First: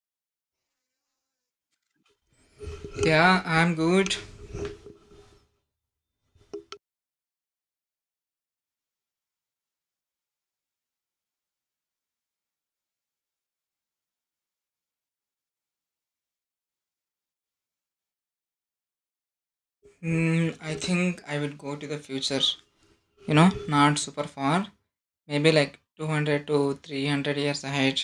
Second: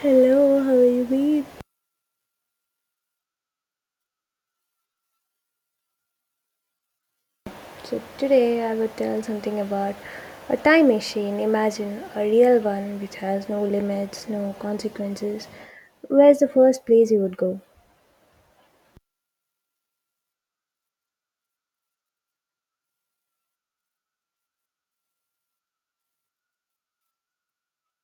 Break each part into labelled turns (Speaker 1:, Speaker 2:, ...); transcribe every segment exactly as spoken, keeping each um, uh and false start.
Speaker 1: Hello, how are you doing?
Speaker 2: Yeah, I'm good.
Speaker 1: So today I would tell something about a time machine. Imagine a real one which has no limits, no consequences. Where's the first place you would go?
Speaker 2: Mm, I think I would go to the future. You know, not super far. Maybe like two hundred to three hundred years ahead.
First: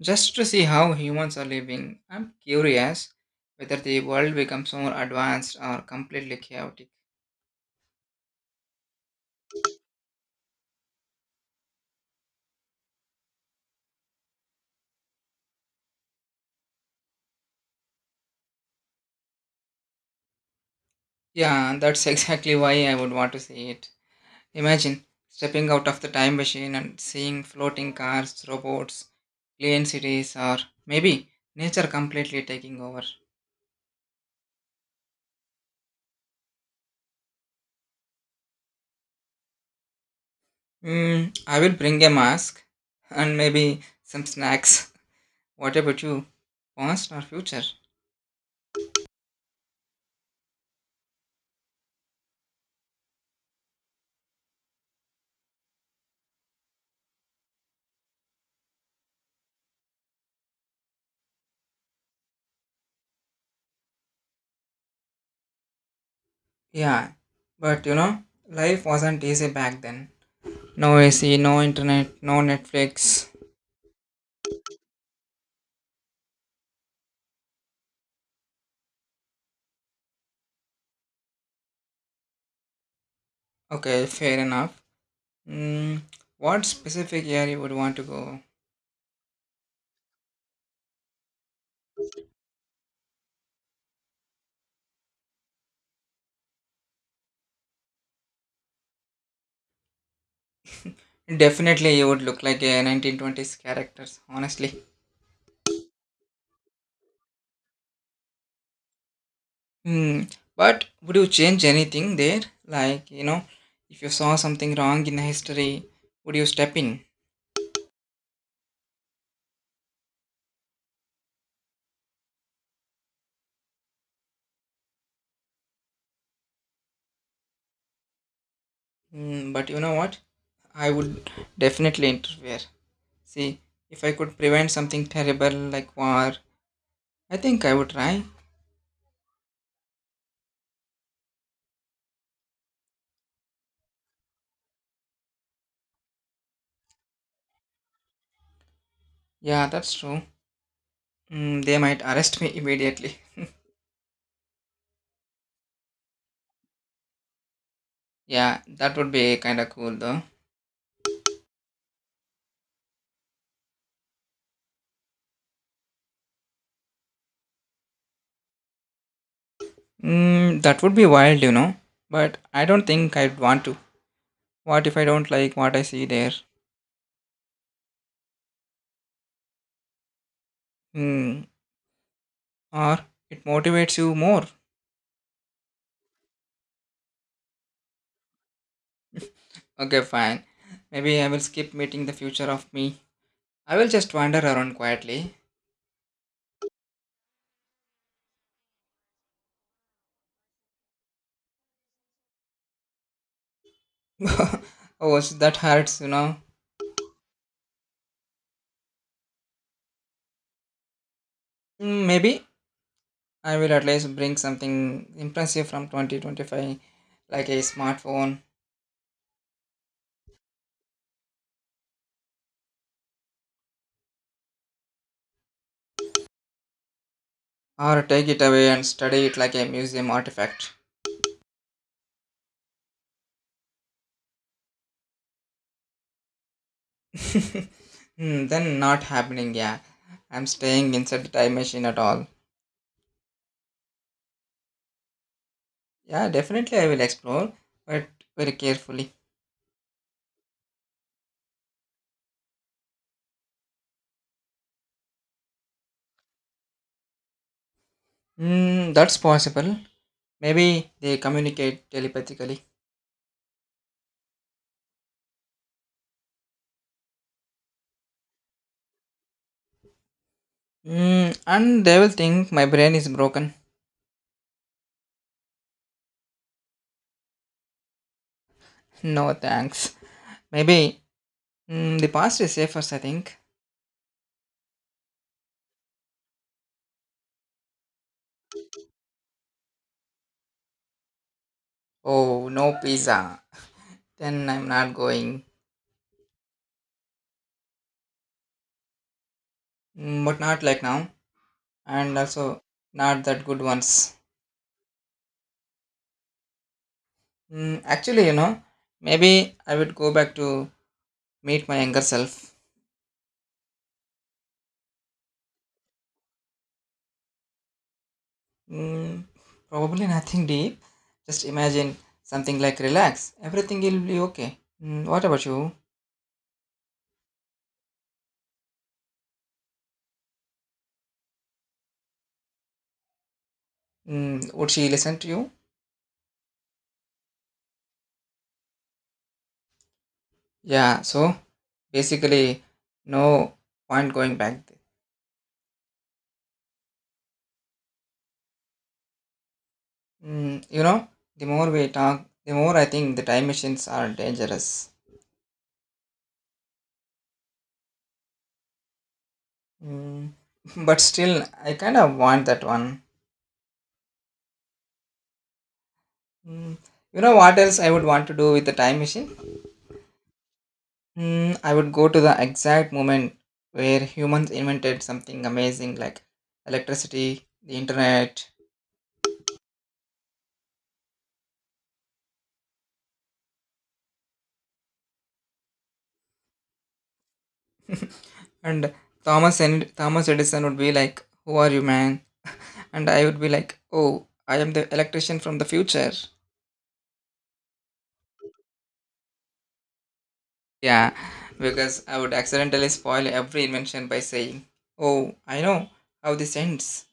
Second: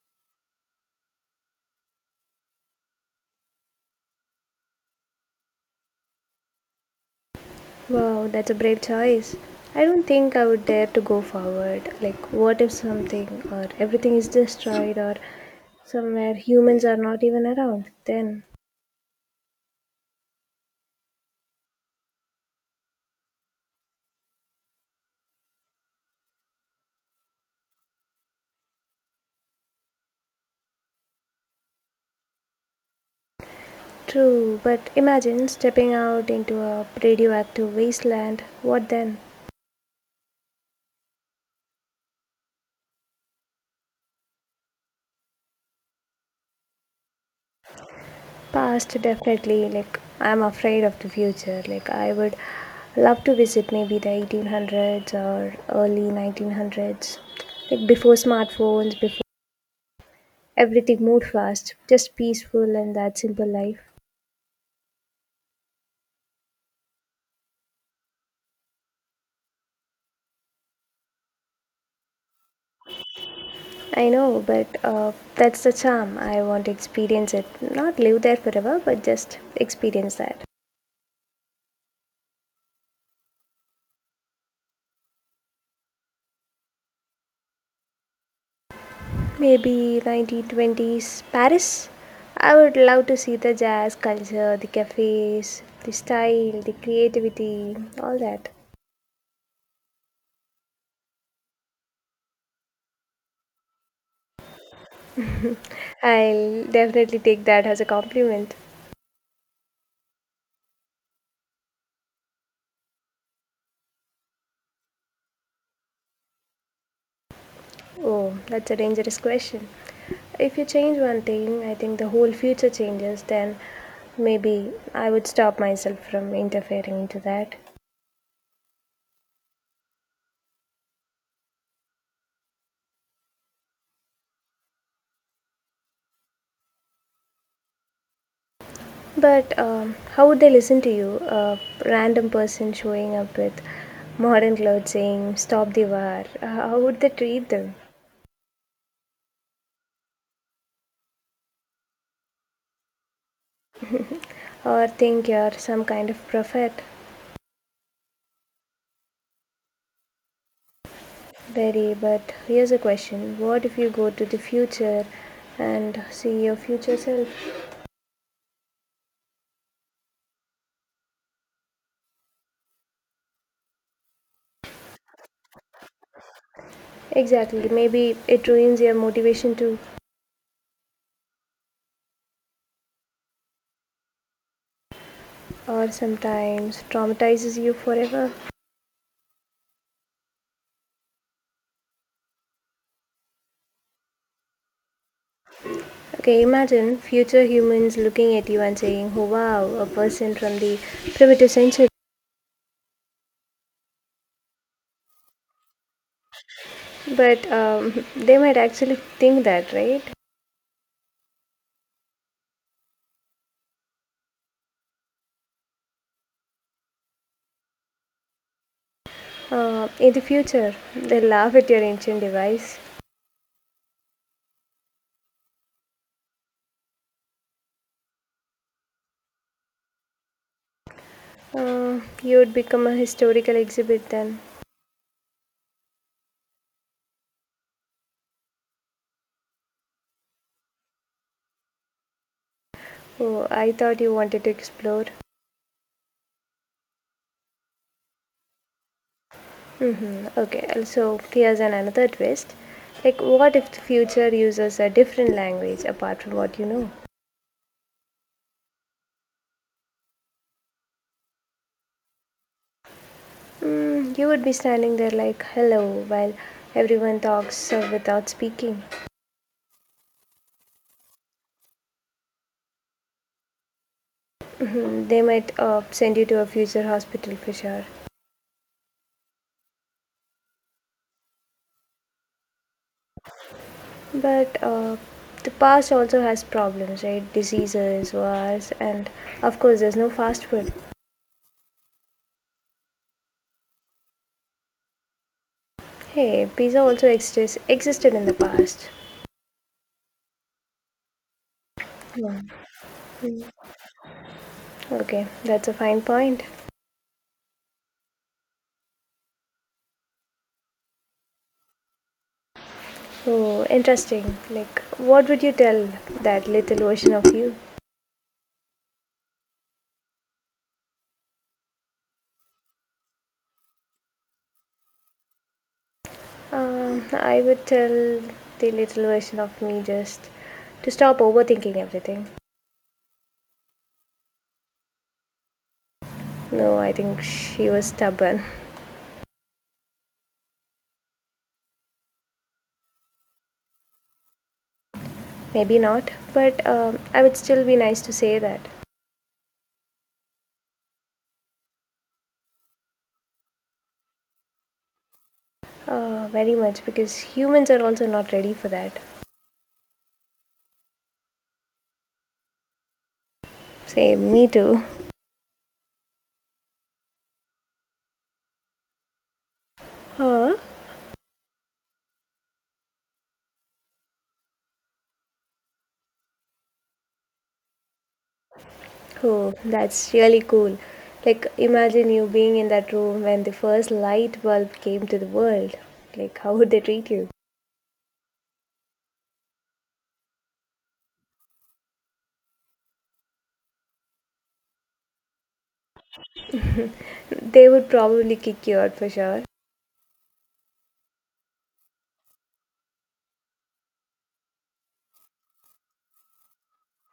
Speaker 2: Just to see how humans are living. I'm curious whether the world becomes more advanced or completely chaotic.
Speaker 1: Wow, that's a brave choice. I don't think I would dare to go forward. Like, what if something or everything is destroyed, or somewhere humans are not even around then?
Speaker 2: Yeah, that's exactly why I would want to see it. Imagine stepping out of the time machine and seeing floating cars, robots, clean cities, or maybe nature completely taking over.
Speaker 1: True, but imagine stepping out into a radioactive wasteland. What then?
Speaker 2: Mm, I will bring a mask and maybe some snacks. What about you? Past or future?
Speaker 1: Past, definitely. Like, I'm afraid of the future. Like, I would love to visit maybe the eighteen hundreds or early nineteen hundreds. Like, before smartphones, before everything moved fast, just peaceful and that simple life.
Speaker 2: Yeah, but you know, life wasn't easy back then. No A C, no internet, no Netflix.
Speaker 1: I know, but uh, that's the charm. I want to experience it. Not live there forever, but just experience that.
Speaker 2: Okay, fair enough. Mm, what specific year you would want to go?
Speaker 1: Maybe nineteen twenties Paris. I would love to see the jazz culture, the cafes, the style, the creativity, all that.
Speaker 2: Definitely, you would look like a nineteen twenties characters, honestly.
Speaker 1: I'll definitely take that as a compliment.
Speaker 2: Hmm. But would you change anything there? Like, you know, if you saw something wrong in history, would you step in?
Speaker 1: Oh, that's a dangerous question. If you change one thing, I think the whole future changes, then maybe I would stop myself from interfering into that.
Speaker 2: Mm, but you know what? I would definitely interfere. See, if I could prevent something terrible like war, I think I would try.
Speaker 1: But um, how would they listen to you? A random person showing up with modern clothes saying, "Stop the war." Uh, How would they treat them?
Speaker 2: Yeah, that's true. Mm, they might arrest me immediately.
Speaker 1: Or think you're some kind of prophet?
Speaker 2: Yeah, that would be kind of cool though.
Speaker 1: Very, but here's a question. What if you go to the future and see your future self?
Speaker 2: Mm, that would be wild, you know. But I don't think I'd want to. What if I don't like what I see there?
Speaker 1: Exactly, maybe it ruins your motivation too,
Speaker 2: Hmm. Or it motivates you more.
Speaker 1: or sometimes traumatizes you forever.
Speaker 2: Okay, fine. Maybe I will skip meeting the future of me. I will just wander around quietly.
Speaker 1: Okay, imagine future humans looking at you and saying, "Oh wow, a person from the primitive century."
Speaker 2: Oh, sh- that hurts, you know.
Speaker 1: But um, they might actually think that, right?
Speaker 2: Mm. Maybe I will at least bring something impressive from twenty twenty-five, like a smartphone,
Speaker 1: Uh, in the future, they'll laugh at your ancient device.
Speaker 2: or take it away and study it like a museum artifact.
Speaker 1: Uh, you would become a historical exhibit then.
Speaker 2: Hmm, then not happening, yeah. I'm staying inside the time machine at all.
Speaker 1: Oh, I thought you wanted to explore.
Speaker 2: Yeah, definitely I will explore, but very carefully.
Speaker 1: Hmm. Okay, also, here's an another twist. Like, what if the future uses a different language apart from what you know?
Speaker 2: Mm, that's possible. Maybe they communicate telepathically.
Speaker 1: Mm, you would be standing there like, hello, while everyone talks uh, without speaking.
Speaker 2: Mm, and they will think my brain is broken.
Speaker 1: Mhm, they might uh, send you to a future hospital for sure.
Speaker 2: No thanks. Maybe. Mm, the past is safest, I think.
Speaker 1: But uh, the past also has problems, right? Diseases, wars, and of course, there's no fast food.
Speaker 2: Oh, no pizza. Then I'm not going.
Speaker 1: Hey, pizza also exists existed in the past.
Speaker 2: Mm, but not like now. And also, not that good ones.
Speaker 1: Okay, that's a fine point.
Speaker 2: Mm, actually, you know, maybe I would go back to meet my younger self.
Speaker 1: Oh, interesting. Like, what would you tell that little version of you?
Speaker 2: Mm, probably nothing deep. Just imagine something like relax. Everything will be okay. Mm, what about you?
Speaker 1: Um, I would tell the little version of me just to stop overthinking everything.
Speaker 2: Mm, would she listen to you?
Speaker 1: No, I think she was stubborn.
Speaker 2: Yeah, so basically, no point going back.
Speaker 1: Maybe not, but um, I would still be nice to say that.
Speaker 2: Mm, you know, the more we talk, the more I think the time machines are dangerous.
Speaker 1: Uh, very much because humans are also not ready for that.
Speaker 2: Mm, but still, I kind of want that one.
Speaker 1: Same, me too.
Speaker 2: Mm, you know what else I would want to do with the time machine?
Speaker 1: Huh?
Speaker 2: Mm, I would go to the exact moment where humans invented something amazing like electricity, the internet,
Speaker 1: Oh, that's really cool. Like, imagine you being in that room when the first light bulb came to the world. Like, how would they treat you?
Speaker 2: and Thomas and Thomas Edison would be like, "Who are you, man?" And I would be like, "Oh, I am the electrician from the future."
Speaker 1: They would probably kick you out for sure.
Speaker 2: Yeah, because I would accidentally spoil every invention by saying, oh, I know how this ends.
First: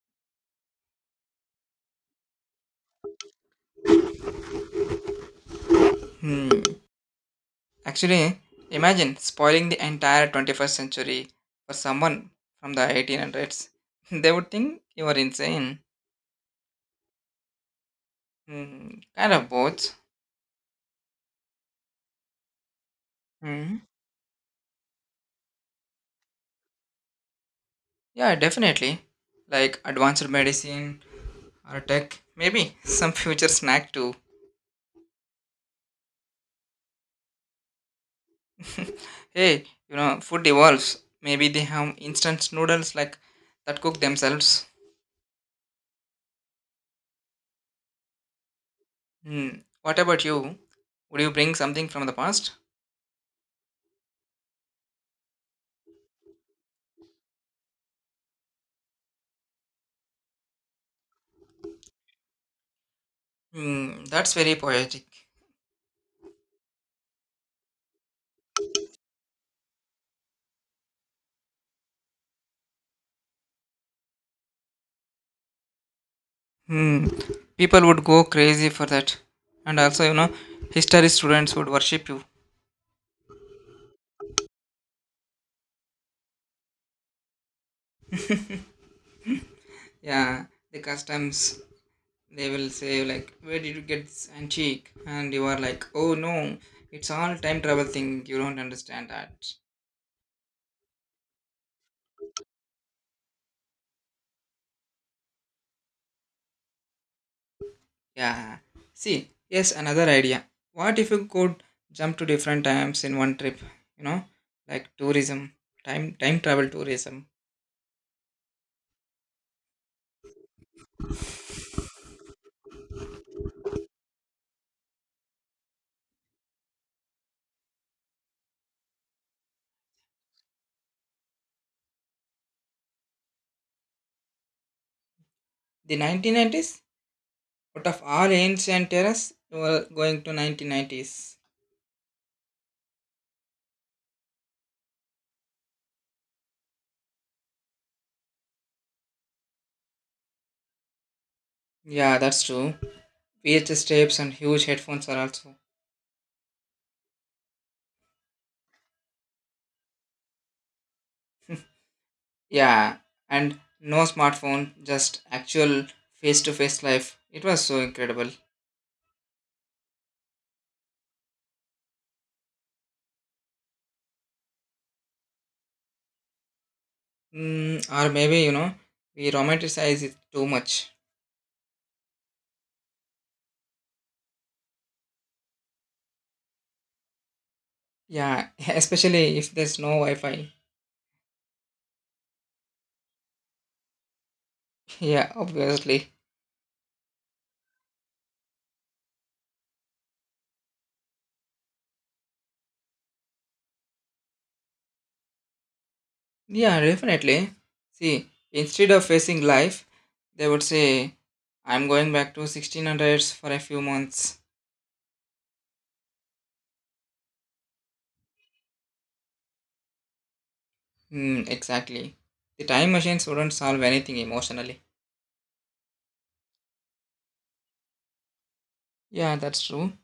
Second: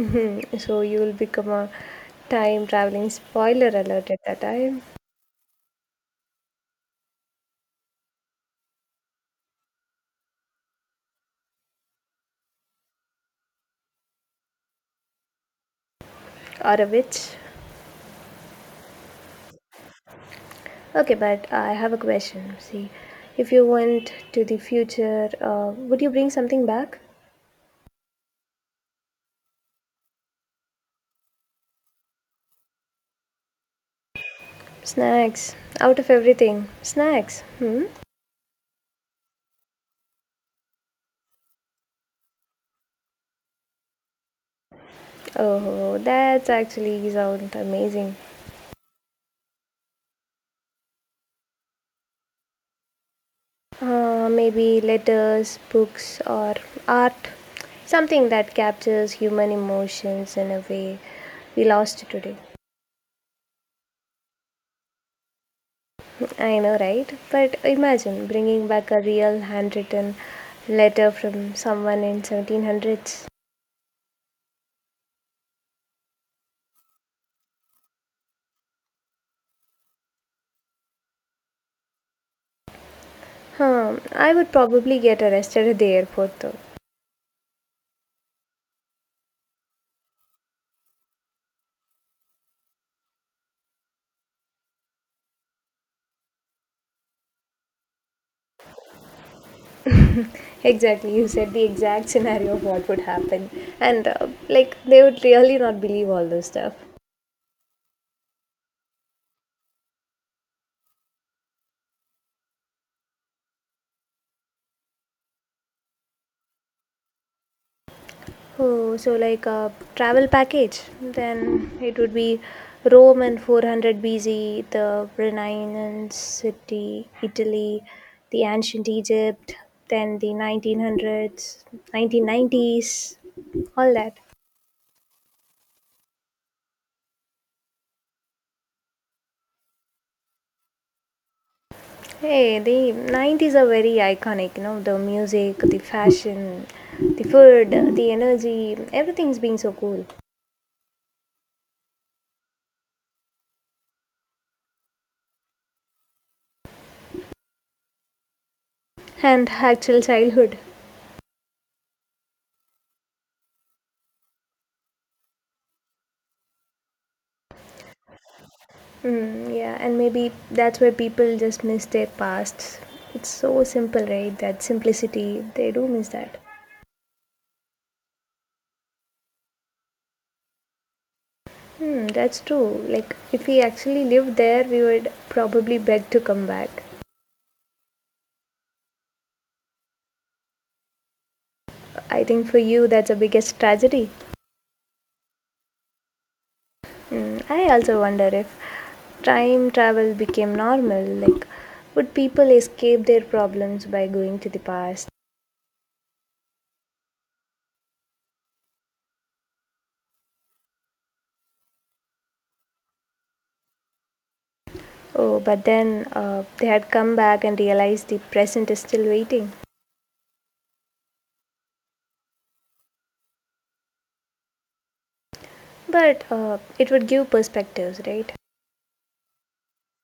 Speaker 1: Mm, So, you will become a time traveling spoiler alert at that time,
Speaker 2: Hmm. Actually, imagine spoiling the entire twenty-first century for someone from the eighteen hundreds. They would think you are insane.
Speaker 1: or a witch.
Speaker 2: Hmm. Kind of both.
Speaker 1: Okay, but I have a question. See, if you
Speaker 2: Hmm.
Speaker 1: went to the future, uh, would you bring something back?
Speaker 2: Yeah, definitely. Like advanced medicine or tech, maybe some future snack too.
Speaker 1: Snacks. Out of everything. Snacks. Hmm?
Speaker 2: Hey, you know, food evolves. Maybe they have instant noodles like that cook themselves.
Speaker 1: Oh, that's actually sounds amazing.
Speaker 2: Hmm. What about you? Would you bring something from the past?
Speaker 1: Uh, maybe letters, books, or art. Something that captures human emotions in a way we lost today.
Speaker 2: Hmm. That's very poetic.
Speaker 1: I know, right? But imagine bringing back a real handwritten letter from someone in seventeen hundreds.
Speaker 2: Hmm. People would go crazy for that. And also, you know, history students would worship you.
Speaker 1: Huh, I would probably get arrested at the airport though.
Speaker 2: Yeah, the customs, they will say, like, where did you get this antique? And you are like, oh no, it's all time travel thing. You don't understand that.
Speaker 1: Exactly, you said the exact scenario of what would happen, and uh, like they would really not believe all this stuff.
Speaker 2: Yeah. See, yes, another idea. What if you could jump to different times in one trip? You know, like tourism, time time travel tourism.
Speaker 1: Oh, so like a travel package, then it would be Rome and four hundred B C, the Renaissance city, Italy, the ancient Egypt, then the nineteen hundreds, nineteen nineties, all that.
Speaker 2: The nineteen nineties. Out of all ancient terrors, you were going to nineteen nineties.
Speaker 1: Hey, the nineties are very iconic, you know, the music, the fashion, the food, the energy, everything's been so cool.
Speaker 2: Yeah, that's true. V H S tapes and huge headphones are also.
Speaker 1: And actual childhood.
Speaker 2: Yeah, and no smartphone, just actual face-to-face life. It was so incredible.
Speaker 1: Mm, yeah, and maybe that's why people just miss their past. It's so simple, right? That simplicity, they do miss that.
Speaker 2: Mm, or maybe you know we romanticize it too much.
Speaker 1: Hmm, that's true. Like, if we actually lived there, we would probably beg to come back.
Speaker 2: Yeah, especially if there's no Wi-Fi.
Speaker 1: I think for you, that's the biggest tragedy.
Speaker 2: Yeah, obviously.
Speaker 1: Mm, I also wonder if time travel became normal, like would people escape their problems by going to the past?
Speaker 2: Yeah, definitely. See, instead of facing life, they would say, I'm going back to sixteen hundreds for a few months.
Speaker 1: Oh, but then uh, they had come back and realized the present is still waiting.
Speaker 2: Hmm, exactly. The time machines wouldn't solve anything emotionally.
Speaker 1: But uh, it would give perspectives, right?
Speaker 2: Yeah, that's true.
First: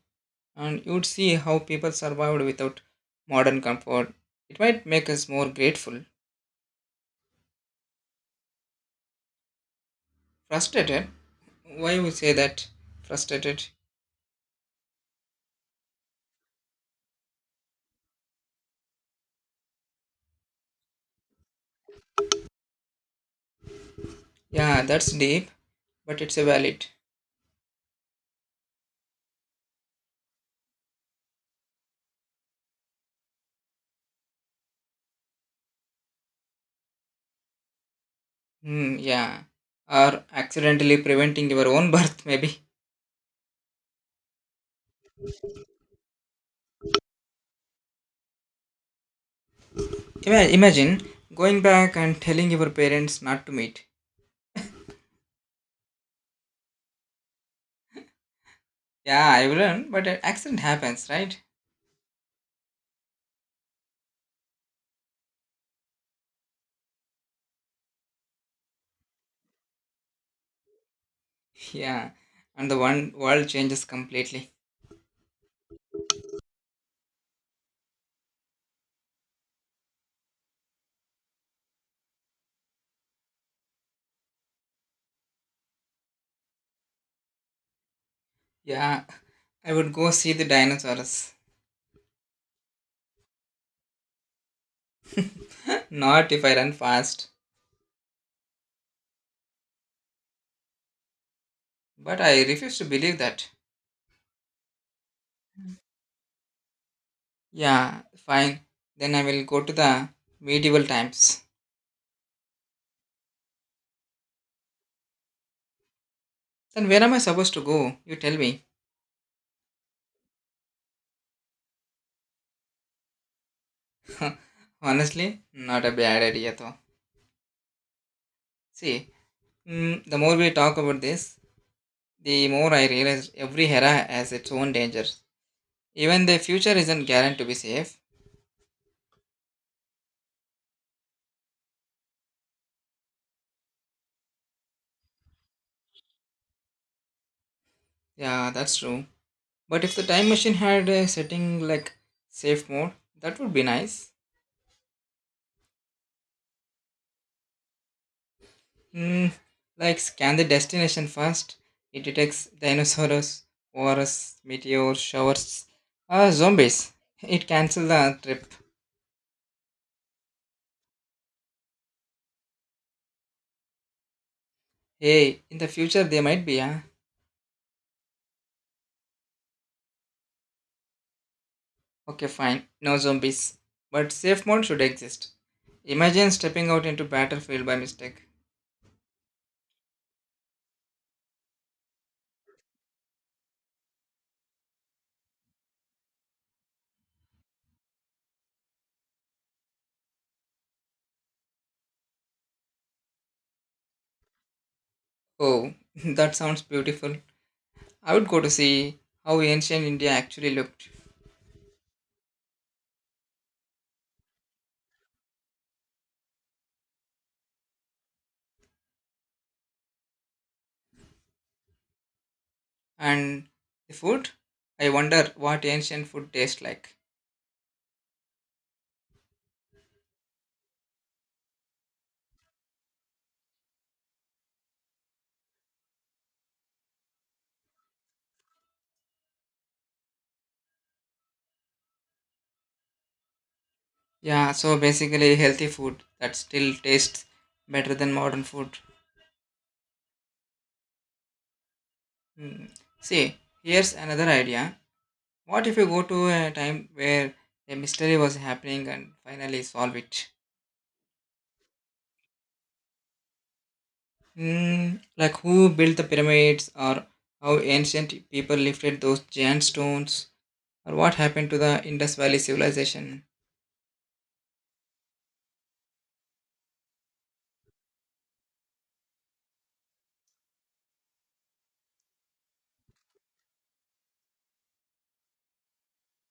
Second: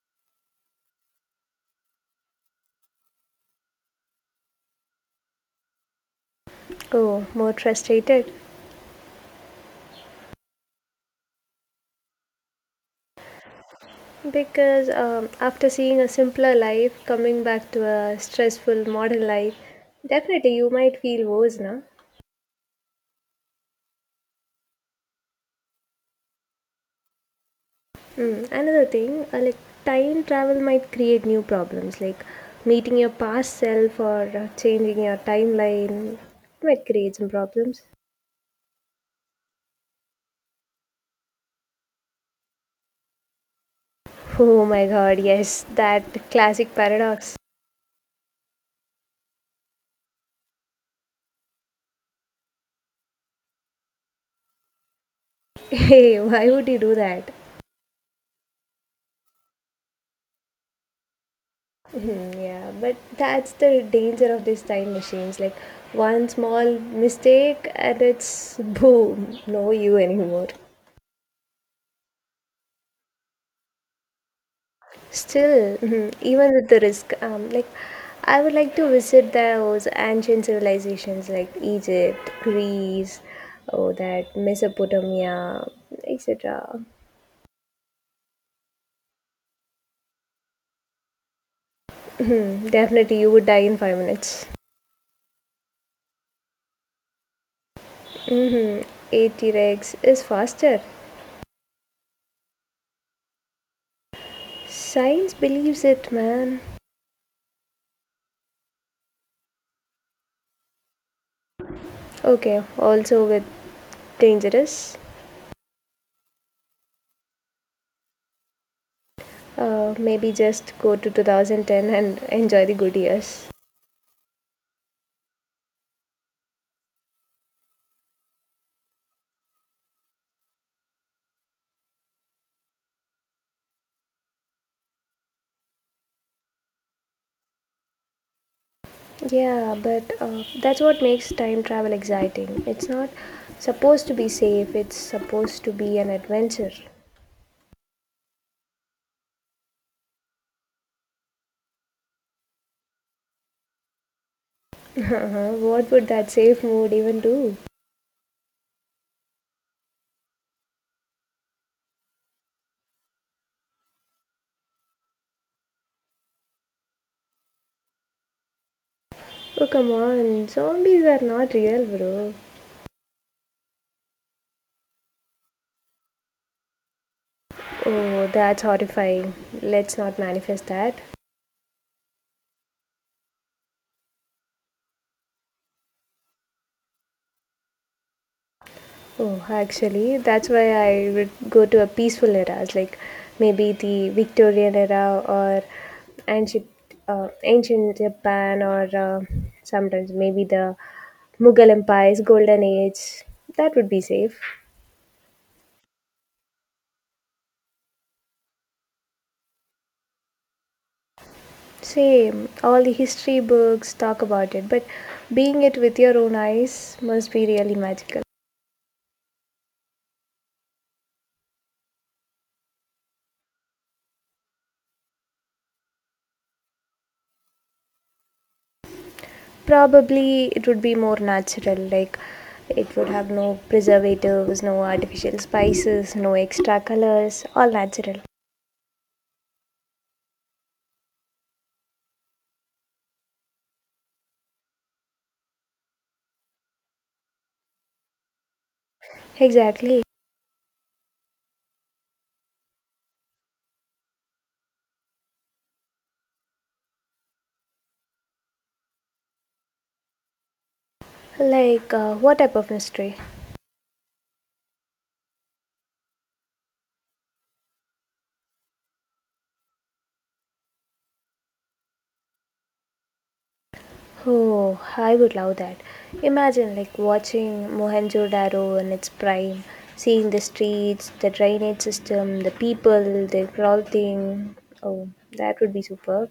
Speaker 2: And you'd see how people survived without modern comfort. It might make us more grateful.
Speaker 1: Oh, more frustrated.
Speaker 2: Frustrated? Why you say that? Frustrated?
Speaker 1: Because um, after seeing a simpler life, coming back to a stressful modern life, definitely you might feel woes, no?
Speaker 2: Yeah, that's deep, but it's a valid.
Speaker 1: Mm. Another thing, uh, like time travel might create new problems, like meeting your past self or uh, changing your timeline might create some problems.
Speaker 2: Hmm, yeah. Or accidentally preventing your own birth, maybe.
Speaker 1: Oh my god, yes, that classic paradox.
Speaker 2: Ima- Imagine going back and telling your parents not to meet.
Speaker 1: Hey, why would you do that?
Speaker 2: Yeah, I will learn, but an accident happens, right?
Speaker 1: Hmm, yeah, but that's the danger of these time machines. Like one small mistake and it's boom, no you anymore.
Speaker 2: Yeah, and the one world changes completely.
Speaker 1: Still, mhm, even with the risk, um, like I would like to visit those ancient civilizations like Egypt, Greece, oh that Mesopotamia, et cetera.
Speaker 2: Yeah, I would go see the dinosaurs.
Speaker 1: Mhm. Definitely, you would die in five minutes.
Speaker 2: Not if I run fast,
Speaker 1: Mm-hmm. a-Rex is faster.
Speaker 2: but I refuse to believe that.
Speaker 1: Science believes it, man.
Speaker 2: Yeah, fine. Then I will go to the medieval times.
Speaker 1: Okay, also with dangerous.
Speaker 2: Then where am I supposed to go? You tell me.
Speaker 1: Uh, maybe just go to two thousand ten and enjoy the good years.
Speaker 2: Honestly, not a bad idea though. See, Mm, the more we talk about this, the more I realize every era has its own dangers. Even the future isn't guaranteed to be safe.
Speaker 1: Yeah, but uh, that's what makes time travel exciting. It's not supposed to be safe, it's supposed to be an adventure.
Speaker 2: Yeah, that's true. But if the time machine had a setting like safe mode, that would be nice.
Speaker 1: What would that safe mood even do?
Speaker 2: Mm, like scan the destination first. It detects dinosaurs, wars, meteor showers, or zombies. It cancels the trip.
Speaker 1: Oh, come on, zombies are not real, bro.
Speaker 2: Hey, in the future they might be, huh?
Speaker 1: Oh, that's horrifying. Let's not manifest that.
Speaker 2: Okay, fine. No zombies. But safe mode should exist. Imagine stepping out into battlefield by mistake.
Speaker 1: Oh, actually, that's why I would go to a peaceful era, like maybe the Victorian era or ancient, uh, ancient Japan, or uh, sometimes maybe the Mughal Empire's golden age. That would be safe.
Speaker 2: Oh, that sounds beautiful. I would go to see how ancient India actually looked.
Speaker 1: Same, all the history books talk about it, but being it with your own eyes must be really magical.
Speaker 2: And the food? I wonder what ancient food tastes like.
Speaker 1: Probably it would be more natural, like it would have no preservatives, no artificial spices, no extra colors, all natural.
Speaker 2: Yeah, so basically healthy food that still tastes better than modern food.
Speaker 1: Exactly.
Speaker 2: Hmm. See, here's another idea. What if you go to a time where a mystery was happening and finally solve it?
Speaker 1: Like uh, what type of mystery?
Speaker 2: Mm, like who built the pyramids or how ancient people lifted those giant stones or what happened to the Indus Valley civilization.
Speaker 1: Oh, I would love that. Imagine like watching Mohenjo-daro in its prime, seeing the streets, the drainage system, the people, the clothing. Oh, that would be superb.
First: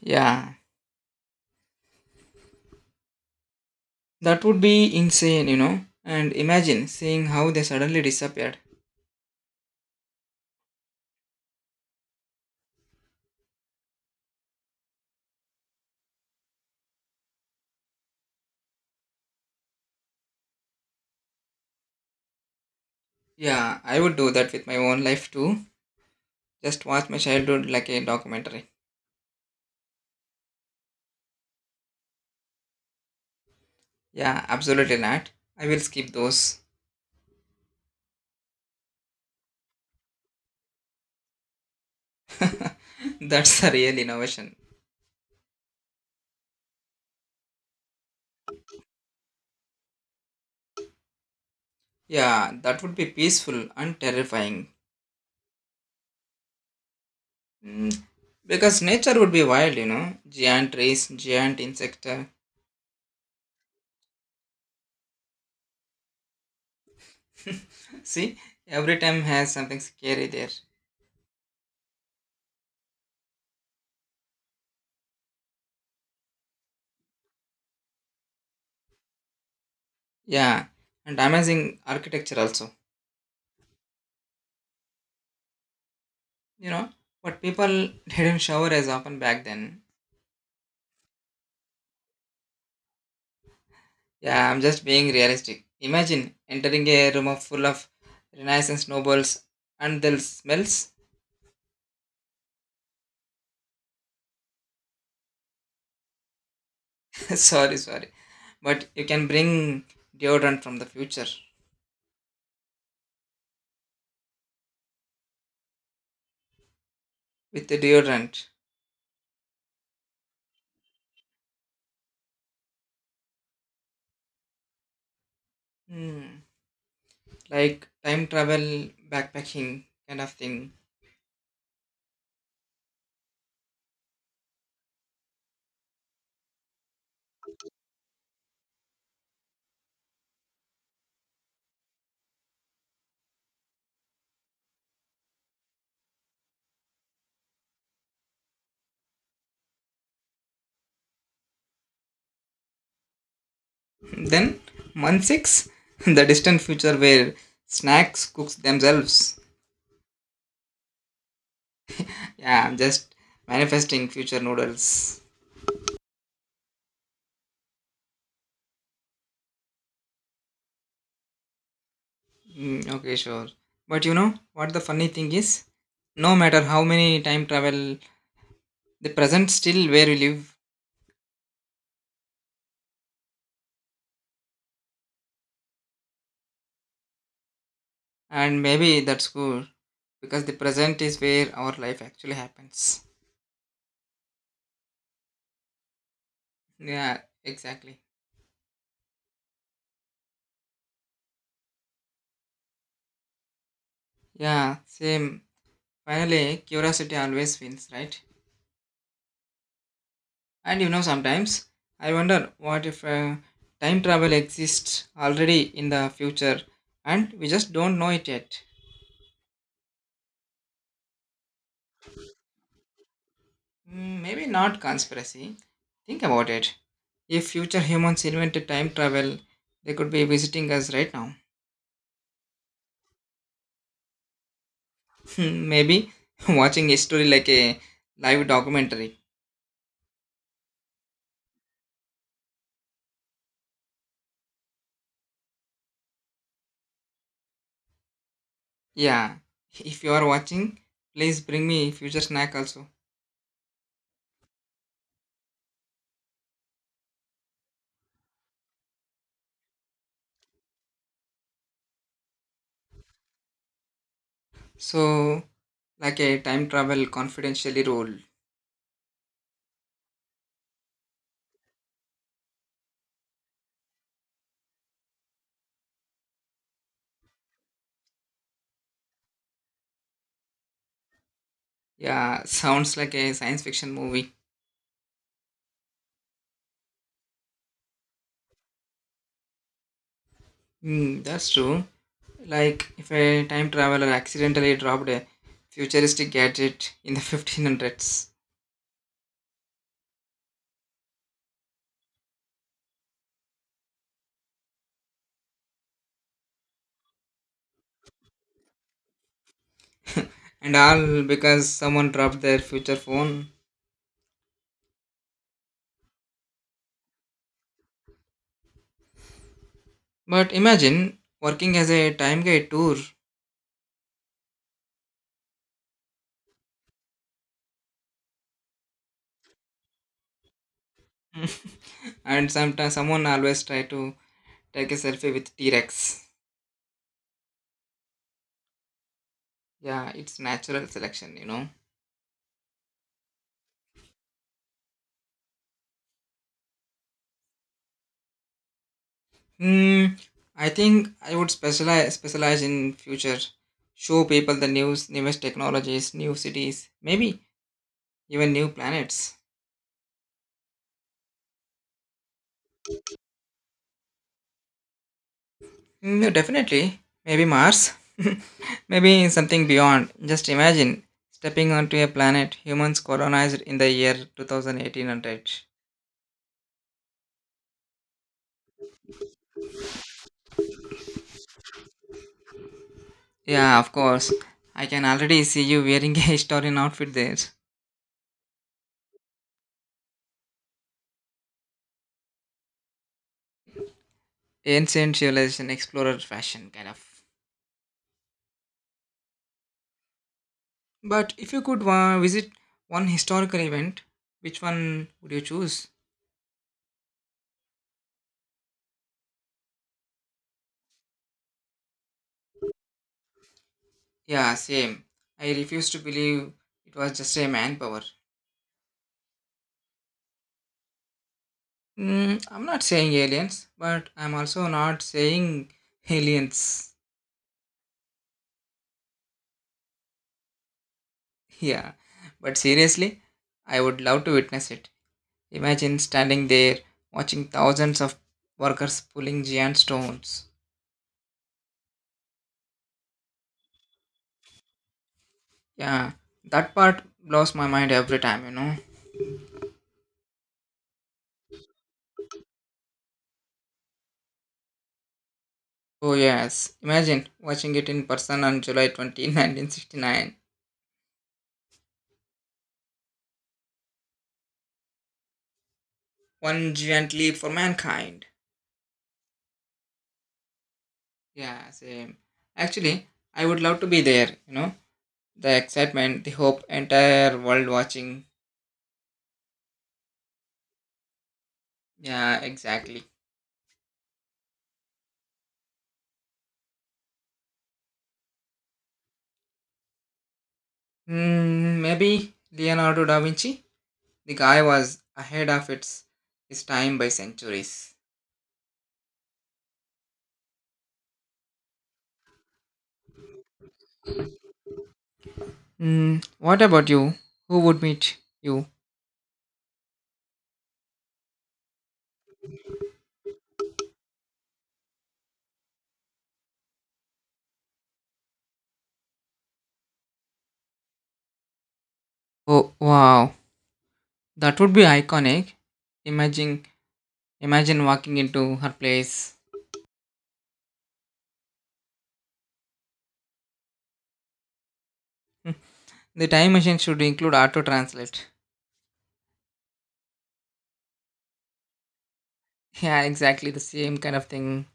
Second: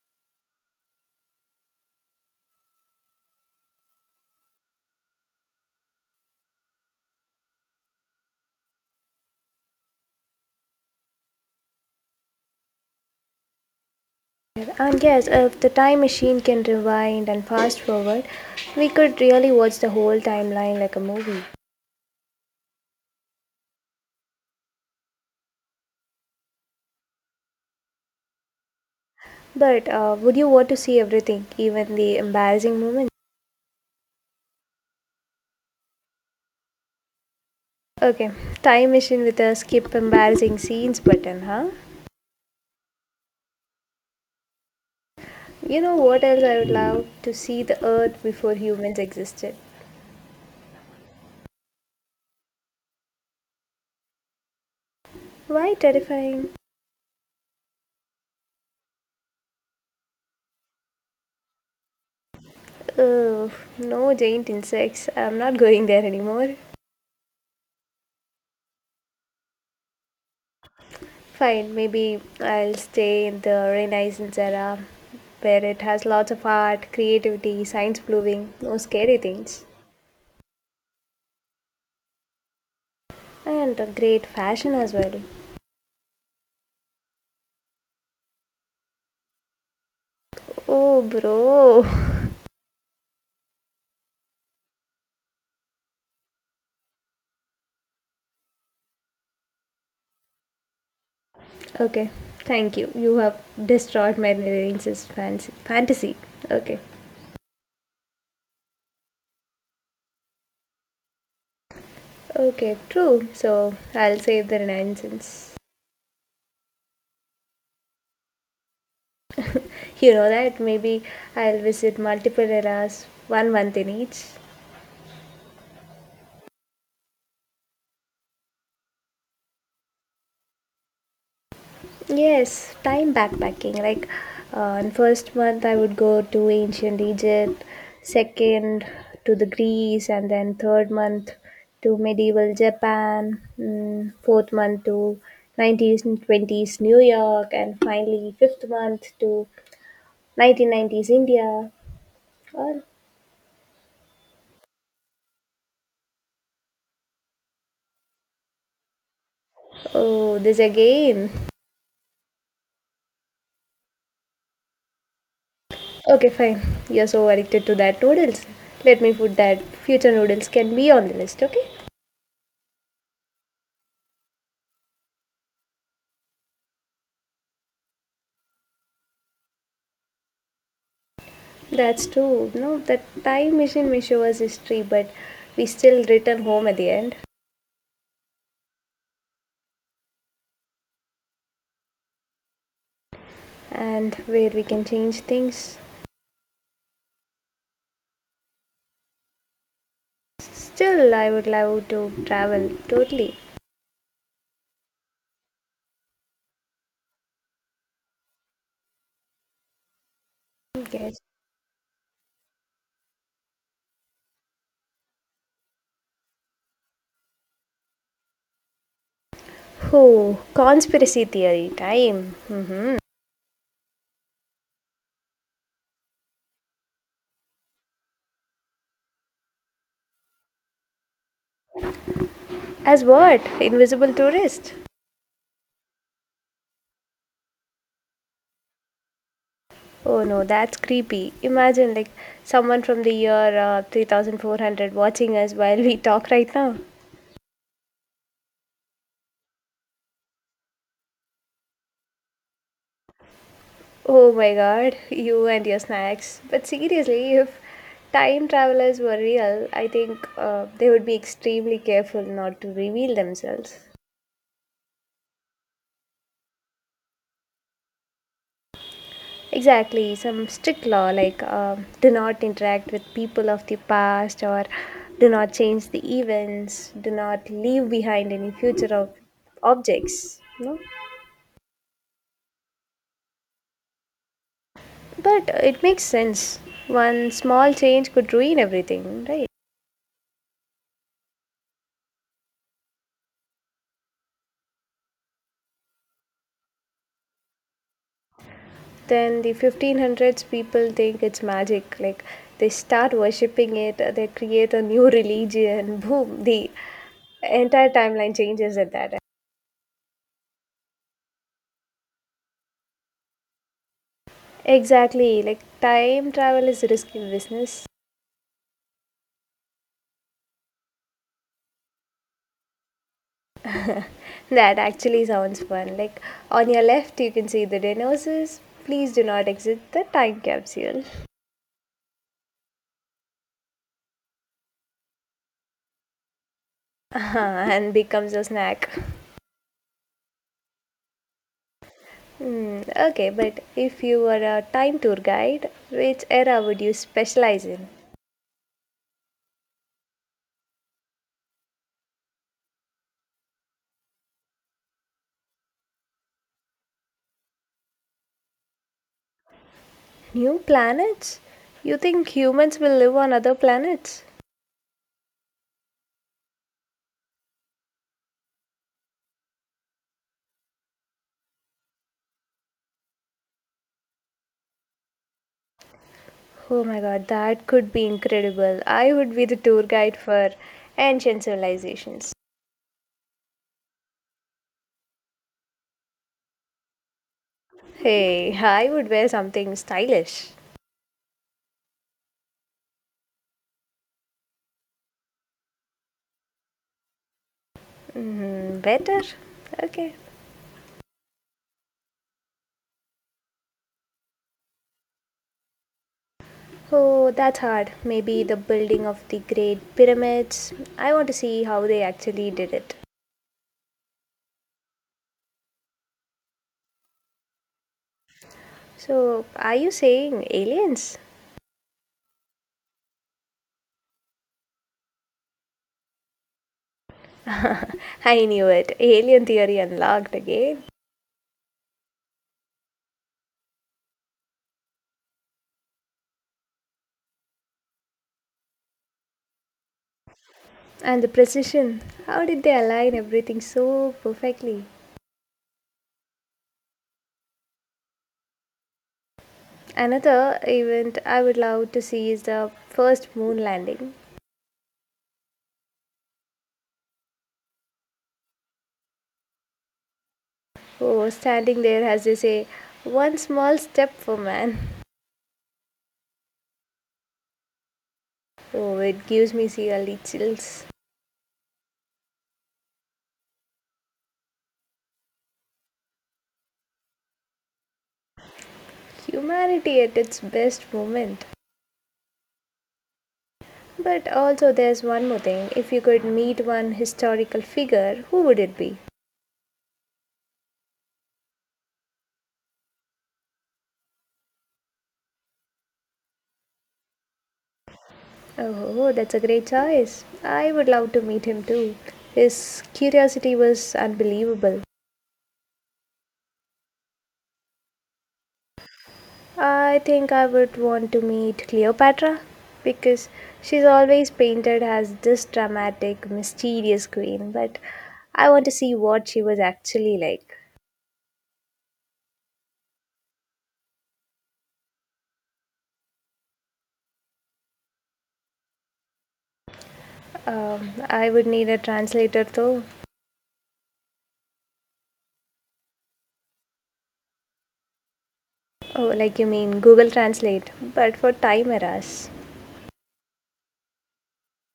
Speaker 2: Yeah, that would be insane, you know. And imagine seeing how they suddenly disappeared.
Speaker 1: And yes, if the time machine can rewind and fast forward, we could really watch the whole timeline like a movie.
Speaker 2: Yeah, I would do that with my own life too. Just watch my childhood like a documentary.
Speaker 1: But uh, would you want to see everything, even the embarrassing moments?
Speaker 2: Yeah, absolutely not. I will skip those.
Speaker 1: Okay, time machine with a skip embarrassing scenes button, huh?
Speaker 2: That's a real innovation.
Speaker 1: You know what else, I would love to see the earth before humans existed.
Speaker 2: Yeah, that would be peaceful and terrifying.
Speaker 1: Why terrifying?
Speaker 2: Mm, Because nature would be wild, you know. Giant trees, giant insect. uh,
Speaker 1: Ugh, no giant insects. I'm not going there anymore.
Speaker 2: See, every time has something scary there.
Speaker 1: Fine, maybe I'll stay in the Renaissance era where it has lots of art, creativity, science blooming, no scary things,
Speaker 2: Yeah, and amazing architecture also.
Speaker 1: and a great fashion as well.
Speaker 2: You know, but people didn't shower as often back then.
Speaker 1: Oh, bro.
Speaker 2: Yeah, I'm just being realistic. Imagine entering a room of full of Renaissance nobles and the smells.
Speaker 1: Okay, thank you. You have destroyed my Renaissance fancy- fantasy. Okay.
Speaker 2: Sorry, sorry, but you can bring deodorant from the future
Speaker 1: Okay, true. So I'll save the Renaissance.
Speaker 2: with the deodorant.
Speaker 1: You know that maybe I'll visit multiple eras, one month in each.
Speaker 2: Hmm. Like time travel backpacking kind of thing.
Speaker 1: Yes, time backpacking. Like, uh, in first month I would go to ancient Egypt, second to the Greece, and then third month to medieval Japan, mm, fourth month to nineties and twenties New York, and finally fifth month to nineteen nineties India. Or,
Speaker 2: Then month six, the distant future where snacks cooks themselves.
Speaker 1: oh, this again.
Speaker 2: Yeah, I'm just manifesting future noodles.
Speaker 1: Okay, fine. You're so addicted to that noodles. Let me put that future noodles can be on the list, okay?
Speaker 2: mm, okay, sure, but you know what the funny thing is, no matter how many time travel, the present still where we live.
Speaker 1: That's true. No, the time machine may show us history, but we still return home at the end,
Speaker 2: And maybe that's good because the present is where our life actually happens.
Speaker 1: and where we can change things.
Speaker 2: Yeah, exactly.
Speaker 1: Still, I would love to travel totally.
Speaker 2: Yeah, same. Finally curiosity always wins, right? And you know,
Speaker 1: Yes.
Speaker 2: sometimes I wonder what if uh, time travel exists already in the future and we just don't know it yet.
Speaker 1: Oh, conspiracy theory time. Mm-hmm.
Speaker 2: Mm, maybe not conspiracy. Think about it. If future humans invented time travel, they could be visiting us right now.
Speaker 1: As what? Invisible tourist?
Speaker 2: Maybe watching history like a live documentary.
Speaker 1: Oh no, that's creepy. Imagine like someone from the year uh, three thousand four hundred watching us while we talk right now.
Speaker 2: Yeah, if you are watching, please bring me future snack also.
Speaker 1: Oh my god, you and your snacks. But seriously, if time travelers were real, I think uh, they would be extremely careful not to reveal themselves.
Speaker 2: So, like a time travel confidentially rule.
Speaker 1: Exactly, some strict law like um do not interact with people of the past, or do not change the events, do not leave behind any future of objects. No?
Speaker 2: Yeah, sounds like a science fiction movie.
Speaker 1: But uh, it makes sense. One small change could ruin everything, right?
Speaker 2: Hmm, that's true. Like if a time traveler accidentally dropped a futuristic gadget in the fifteen hundreds,
Speaker 1: Then the fifteen hundreds people think it's magic, like they start worshipping it, uh, they create a new religion. Boom, the entire timeline changes at that.
Speaker 2: and all because someone dropped their future phone.
Speaker 1: Exactly, like time travel is risky business.
Speaker 2: But imagine working as a time guide tour,
Speaker 1: That actually sounds fun, like, "On your left you can see the dinosaurs. Please do not exit the time capsule."
Speaker 2: and sometimes someone always try to take a selfie with T Rex.
Speaker 1: And becomes a snack.
Speaker 2: Yeah, it's natural selection, you know.
Speaker 1: Hmm, okay, but if you were a time tour guide, which era would you specialize in?
Speaker 2: Mm, I think I would specialize specialize in future, show people the news, newest technologies, new cities, maybe even new planets.
Speaker 1: New planets? You think humans will live on other planets?
Speaker 2: Mm, definitely, maybe Mars, maybe something beyond. Just imagine stepping onto a planet humans colonized in the year two thousand eight hundred.
Speaker 1: Oh my god, that could be incredible. I would be the tour guide for ancient civilizations.
Speaker 2: Yeah, of course. I can already see you wearing a historian outfit there.
Speaker 1: Hey, I would wear something stylish.
Speaker 2: Ancient civilization explorer fashion, kind of.
Speaker 1: Mm, better? Okay.
Speaker 2: But if you could uh, visit one historical event, which one would you choose?
Speaker 1: Oh, that's hard. Maybe the building of the Great Pyramids. I want to see how they actually did it.
Speaker 2: Yeah, same. I refuse to believe it was just a manpower.
Speaker 1: So, are you saying aliens?
Speaker 2: Mm, I'm not saying aliens, but I'm also not saying aliens.
Speaker 1: I knew it. Alien theory unlocked again.
Speaker 2: Yeah, but seriously, I would love to witness it. Imagine standing there watching thousands of workers pulling giant stones.
Speaker 1: And the precision. How did they align everything so perfectly?
Speaker 2: Yeah, that part blows my mind every time, you know.
Speaker 1: Another event I would love to see is the first moon landing.
Speaker 2: Oh yes, imagine watching it in person on July twentieth, nineteen sixty-nine.
Speaker 1: Oh, standing there as they say, "One small step for man."
Speaker 2: One giant leap for mankind.
Speaker 1: Oh, it gives me really chills.
Speaker 2: Yeah, same. Actually, I would love to be there, you know. The excitement, the hope, entire world watching.
Speaker 1: Humanity at its best moment.
Speaker 2: Yeah, exactly.
Speaker 1: But also, there's one more thing. If you could meet one historical figure, who would it be?
Speaker 2: Hmm, maybe Leonardo da Vinci? The guy was ahead of its his time by centuries.
Speaker 1: Oh, that's a great choice. I would love to meet him too. His curiosity was unbelievable.
Speaker 2: Hmm, what about you? Who would meet you?
Speaker 1: I think I would want to meet Cleopatra because she's always painted as this dramatic, mysterious queen, but I want to see what she was actually like.
Speaker 2: Oh wow, that would be iconic. Imagine Imagine walking into her place.
Speaker 1: Um, I would need a translator though.
Speaker 2: The time machine should include auto translate.
Speaker 1: Oh, like you mean Google Translate, but for time errors.
Speaker 2: Yeah, exactly the same kind of thing.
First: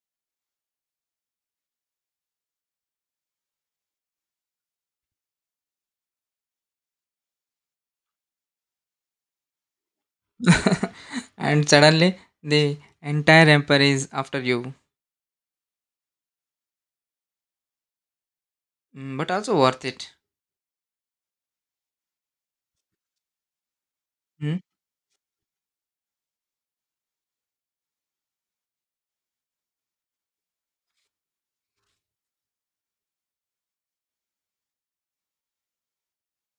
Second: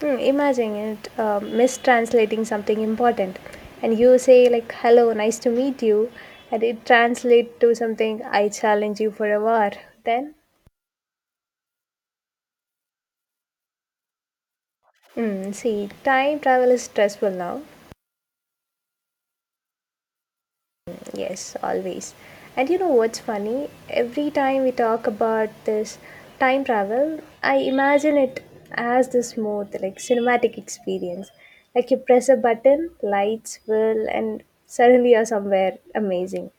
Speaker 1: Hmm, imagine it um, mistranslating something important, and you say like "Hello, nice to meet you," and it translates to something "I challenge you for a war." Then
Speaker 2: And suddenly, the entire empire is after you.
Speaker 1: mm, see, time travel is stressful now.
Speaker 2: Mm, but also worth it.
Speaker 1: Yes, always. And you know what's funny? Every
Speaker 2: Hmm?
Speaker 1: time we talk about this time travel, I imagine it as this smooth, like cinematic experience. Like you press a button, lights whirl, and suddenly you're somewhere amazing.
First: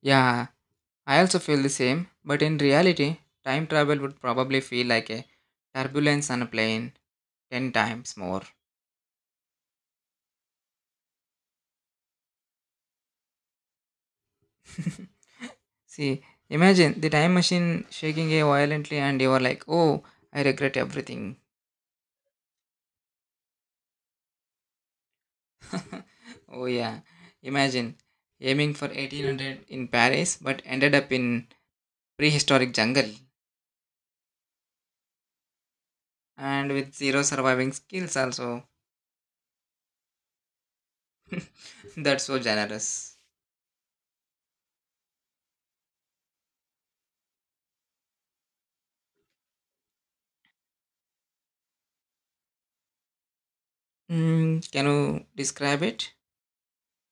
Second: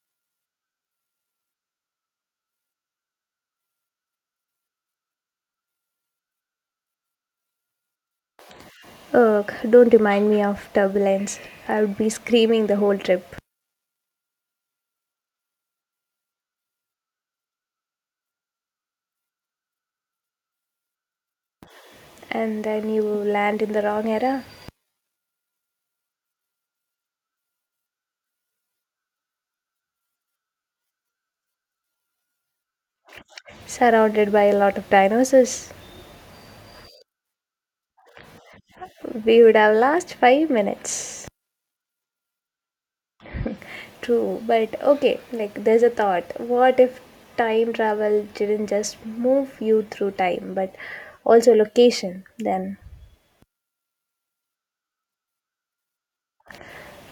Speaker 2: Yeah, I also feel the same. But in reality, time travel would probably feel like a turbulence on a plane ten times more.
Speaker 1: Ugh, don't remind me of turbulence. I would be screaming the whole trip.
Speaker 2: See, imagine the time machine shaking a violently, and you are like, oh, I regret everything.
Speaker 1: And then you land in the wrong era,
Speaker 2: Oh yeah, imagine aiming for eighteen hundred in Paris but ended up in prehistoric jungle
Speaker 1: surrounded by a lot of dinosaurs.
Speaker 2: and with zero surviving skills also.
Speaker 1: We would have lost five minutes.
Speaker 2: That's so generous.
Speaker 1: True, but okay, like there's a thought. What if time travel didn't just move you through time, but also location? Then,
Speaker 2: Mm, can you describe it?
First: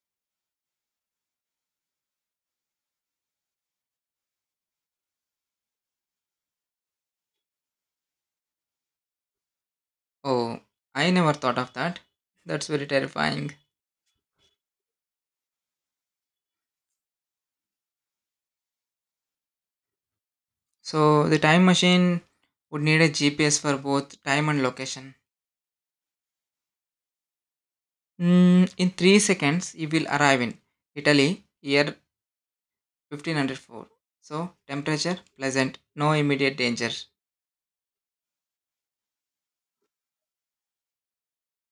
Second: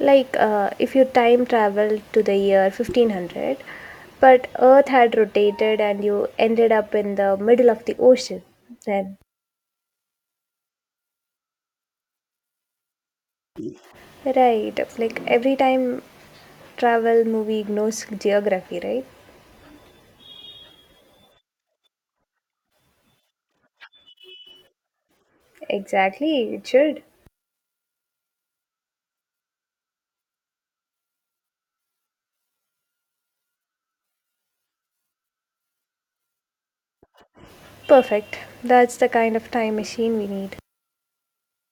Speaker 1: like uh, if you time traveled to the year fifteen hundred, but Earth had rotated and you ended up in the middle of the ocean, then
Speaker 2: Oh, I never thought of that. That's very terrifying.
Speaker 1: right, like every time travel movie ignores geography, right?
Speaker 2: So the time machine would need a G P S for both time and location.
Speaker 1: Exactly, it should.
Speaker 2: Mm, in three seconds you will arrive in Italy year fifteen hundred four. So temperature pleasant, no immediate danger.
Speaker 1: Perfect. That's the kind of time machine we need.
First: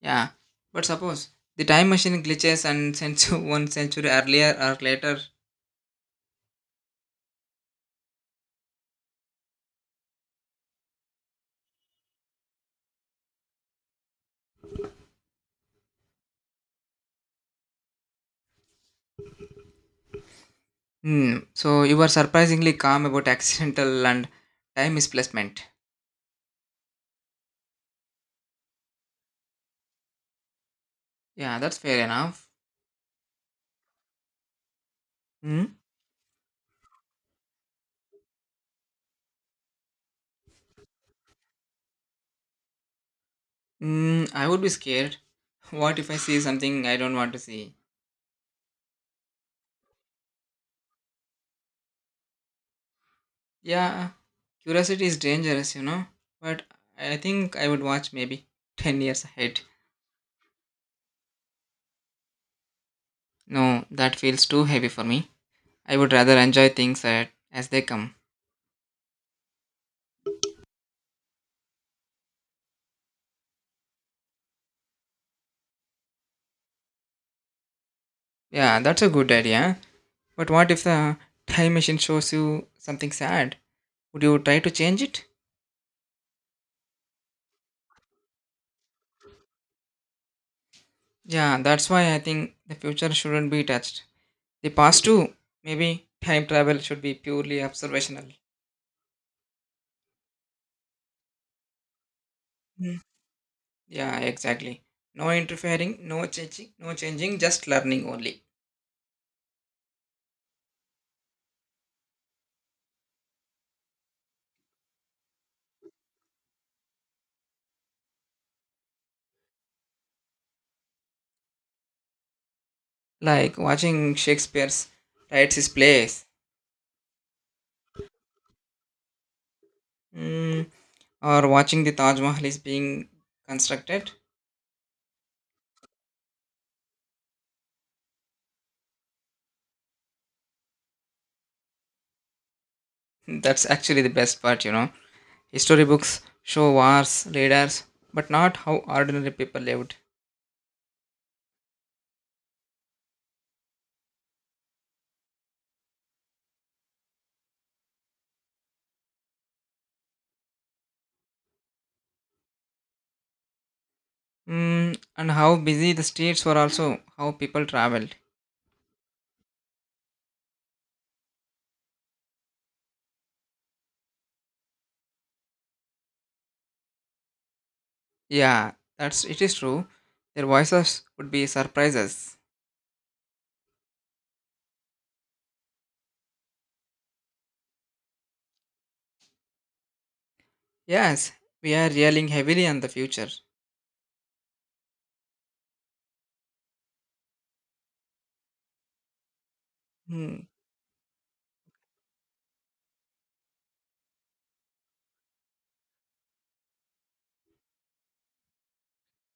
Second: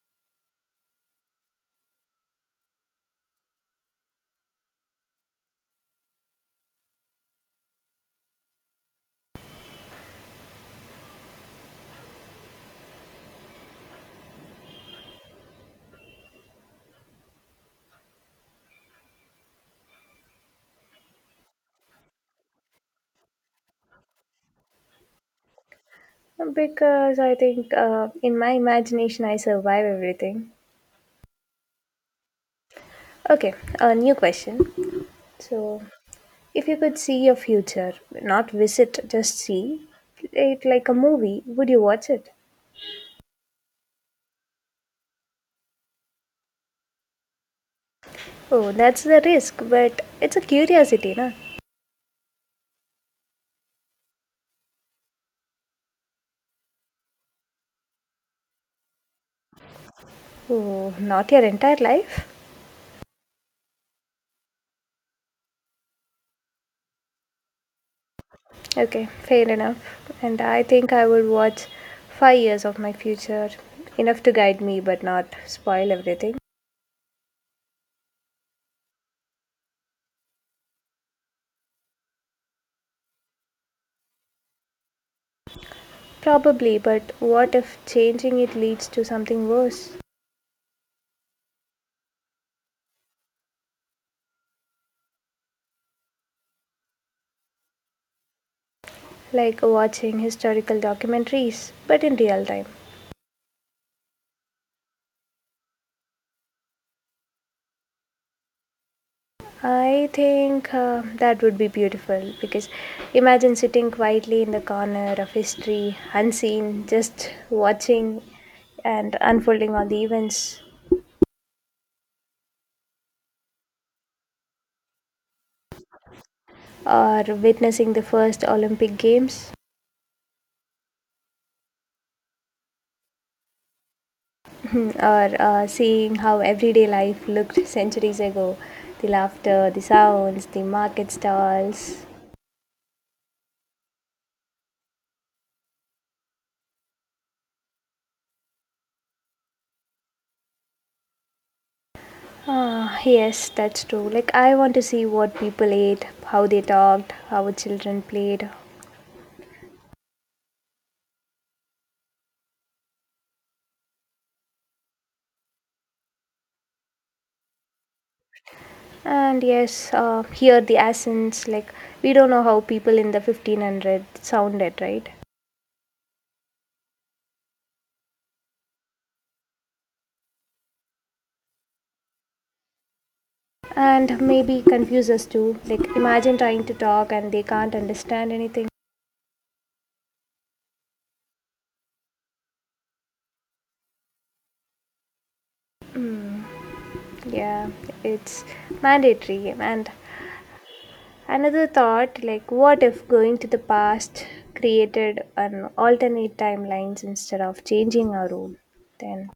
Speaker 2: Yeah, but suppose the time machine glitches and sends you one century earlier or later. Hmm. So you were surprisingly calm about accidental and time misplacement.
Speaker 1: Because I think uh, in my imagination I survive everything.
Speaker 2: Yeah, that's fair enough.
Speaker 1: Okay, a new question.
Speaker 2: Hmm.
Speaker 1: So, if you could see your future, not visit, just see it like a movie, would you watch it?
Speaker 2: Hmm. I would be scared. What if I see something I don't want to see?
Speaker 1: Oh, that's the risk, but it's a curiosity, na?
Speaker 2: Yeah, curiosity is dangerous, you know. But I think I would watch maybe ten years ahead.
Speaker 1: Oh, not your entire life?
Speaker 2: No, that feels too heavy for me. I would rather enjoy things at, as they come.
Speaker 1: Okay, fair enough. And I think I would watch five years of my future, enough to guide me but not spoil everything.
Speaker 2: Yeah, that's a good idea. But what if the time machine shows you something sad? Would you try to change it?
Speaker 1: Probably, but what if changing it leads to something worse?
Speaker 2: Yeah, that's why I think the future shouldn't be touched. The past too, maybe time travel should be purely observational.
Speaker 1: Like watching historical documentaries, but in real time.
Speaker 2: Mm. Yeah, exactly. No interfering, no changing, no changing, just learning only.
Speaker 1: I think uh, that would be beautiful because imagine sitting quietly in the corner of history, unseen, just watching and unfolding all the events,
Speaker 2: Like watching Shakespeare's writes his plays,
Speaker 1: or witnessing the first Olympic Games,
Speaker 2: mm, or watching the Taj Mahal is being constructed.
Speaker 1: or uh, seeing how everyday life looked centuries ago, the laughter, the sounds, the market stalls.
Speaker 2: That's actually the best part, you know. Storybooks show wars, raiders, but not how ordinary people lived.
Speaker 1: Ah, yes, that's true. Like, I want to see what people ate, how they talked, how children played.
Speaker 2: Mm, and how busy the streets were also, how people traveled.
Speaker 1: And yes, uh, hear the accents. Like, we don't know how people in the fifteen hundred sounded, right?
Speaker 2: Yeah, that's it is true. Their voices would be surprises.
Speaker 1: And maybe confuse us too. Like, imagine trying to talk and they can't understand anything.
Speaker 2: Yes, we are relying heavily on the future.
Speaker 1: Yeah, it's mandatory. And
Speaker 2: Hmm.
Speaker 1: another thought, like, what if going to the past created an alternate timelines instead of changing our own? Then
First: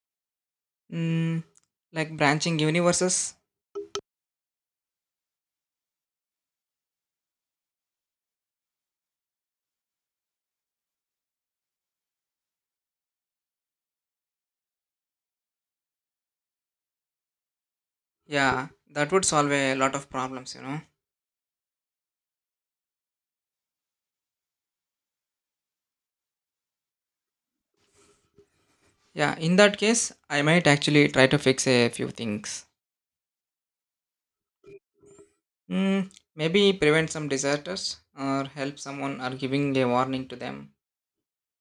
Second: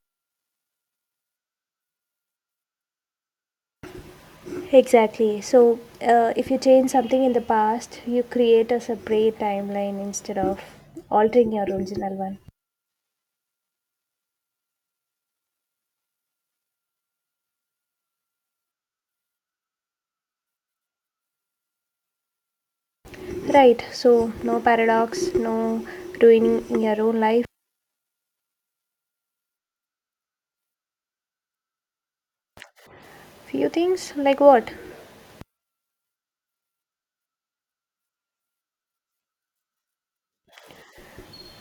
Speaker 2: Mm, like branching universes?
Speaker 1: exactly. So, uh, if you change something in the past, you create a separate timeline instead of altering your original one.
Speaker 2: Yeah, that would solve a lot of problems, you know.
Speaker 1: Right. So, no paradox, no ruining your own life.
Speaker 2: Yeah, in that case, I might actually try to fix a few things.
Speaker 1: Few things like what?
Speaker 2: Mm, maybe prevent some disasters or help someone or giving a warning to them.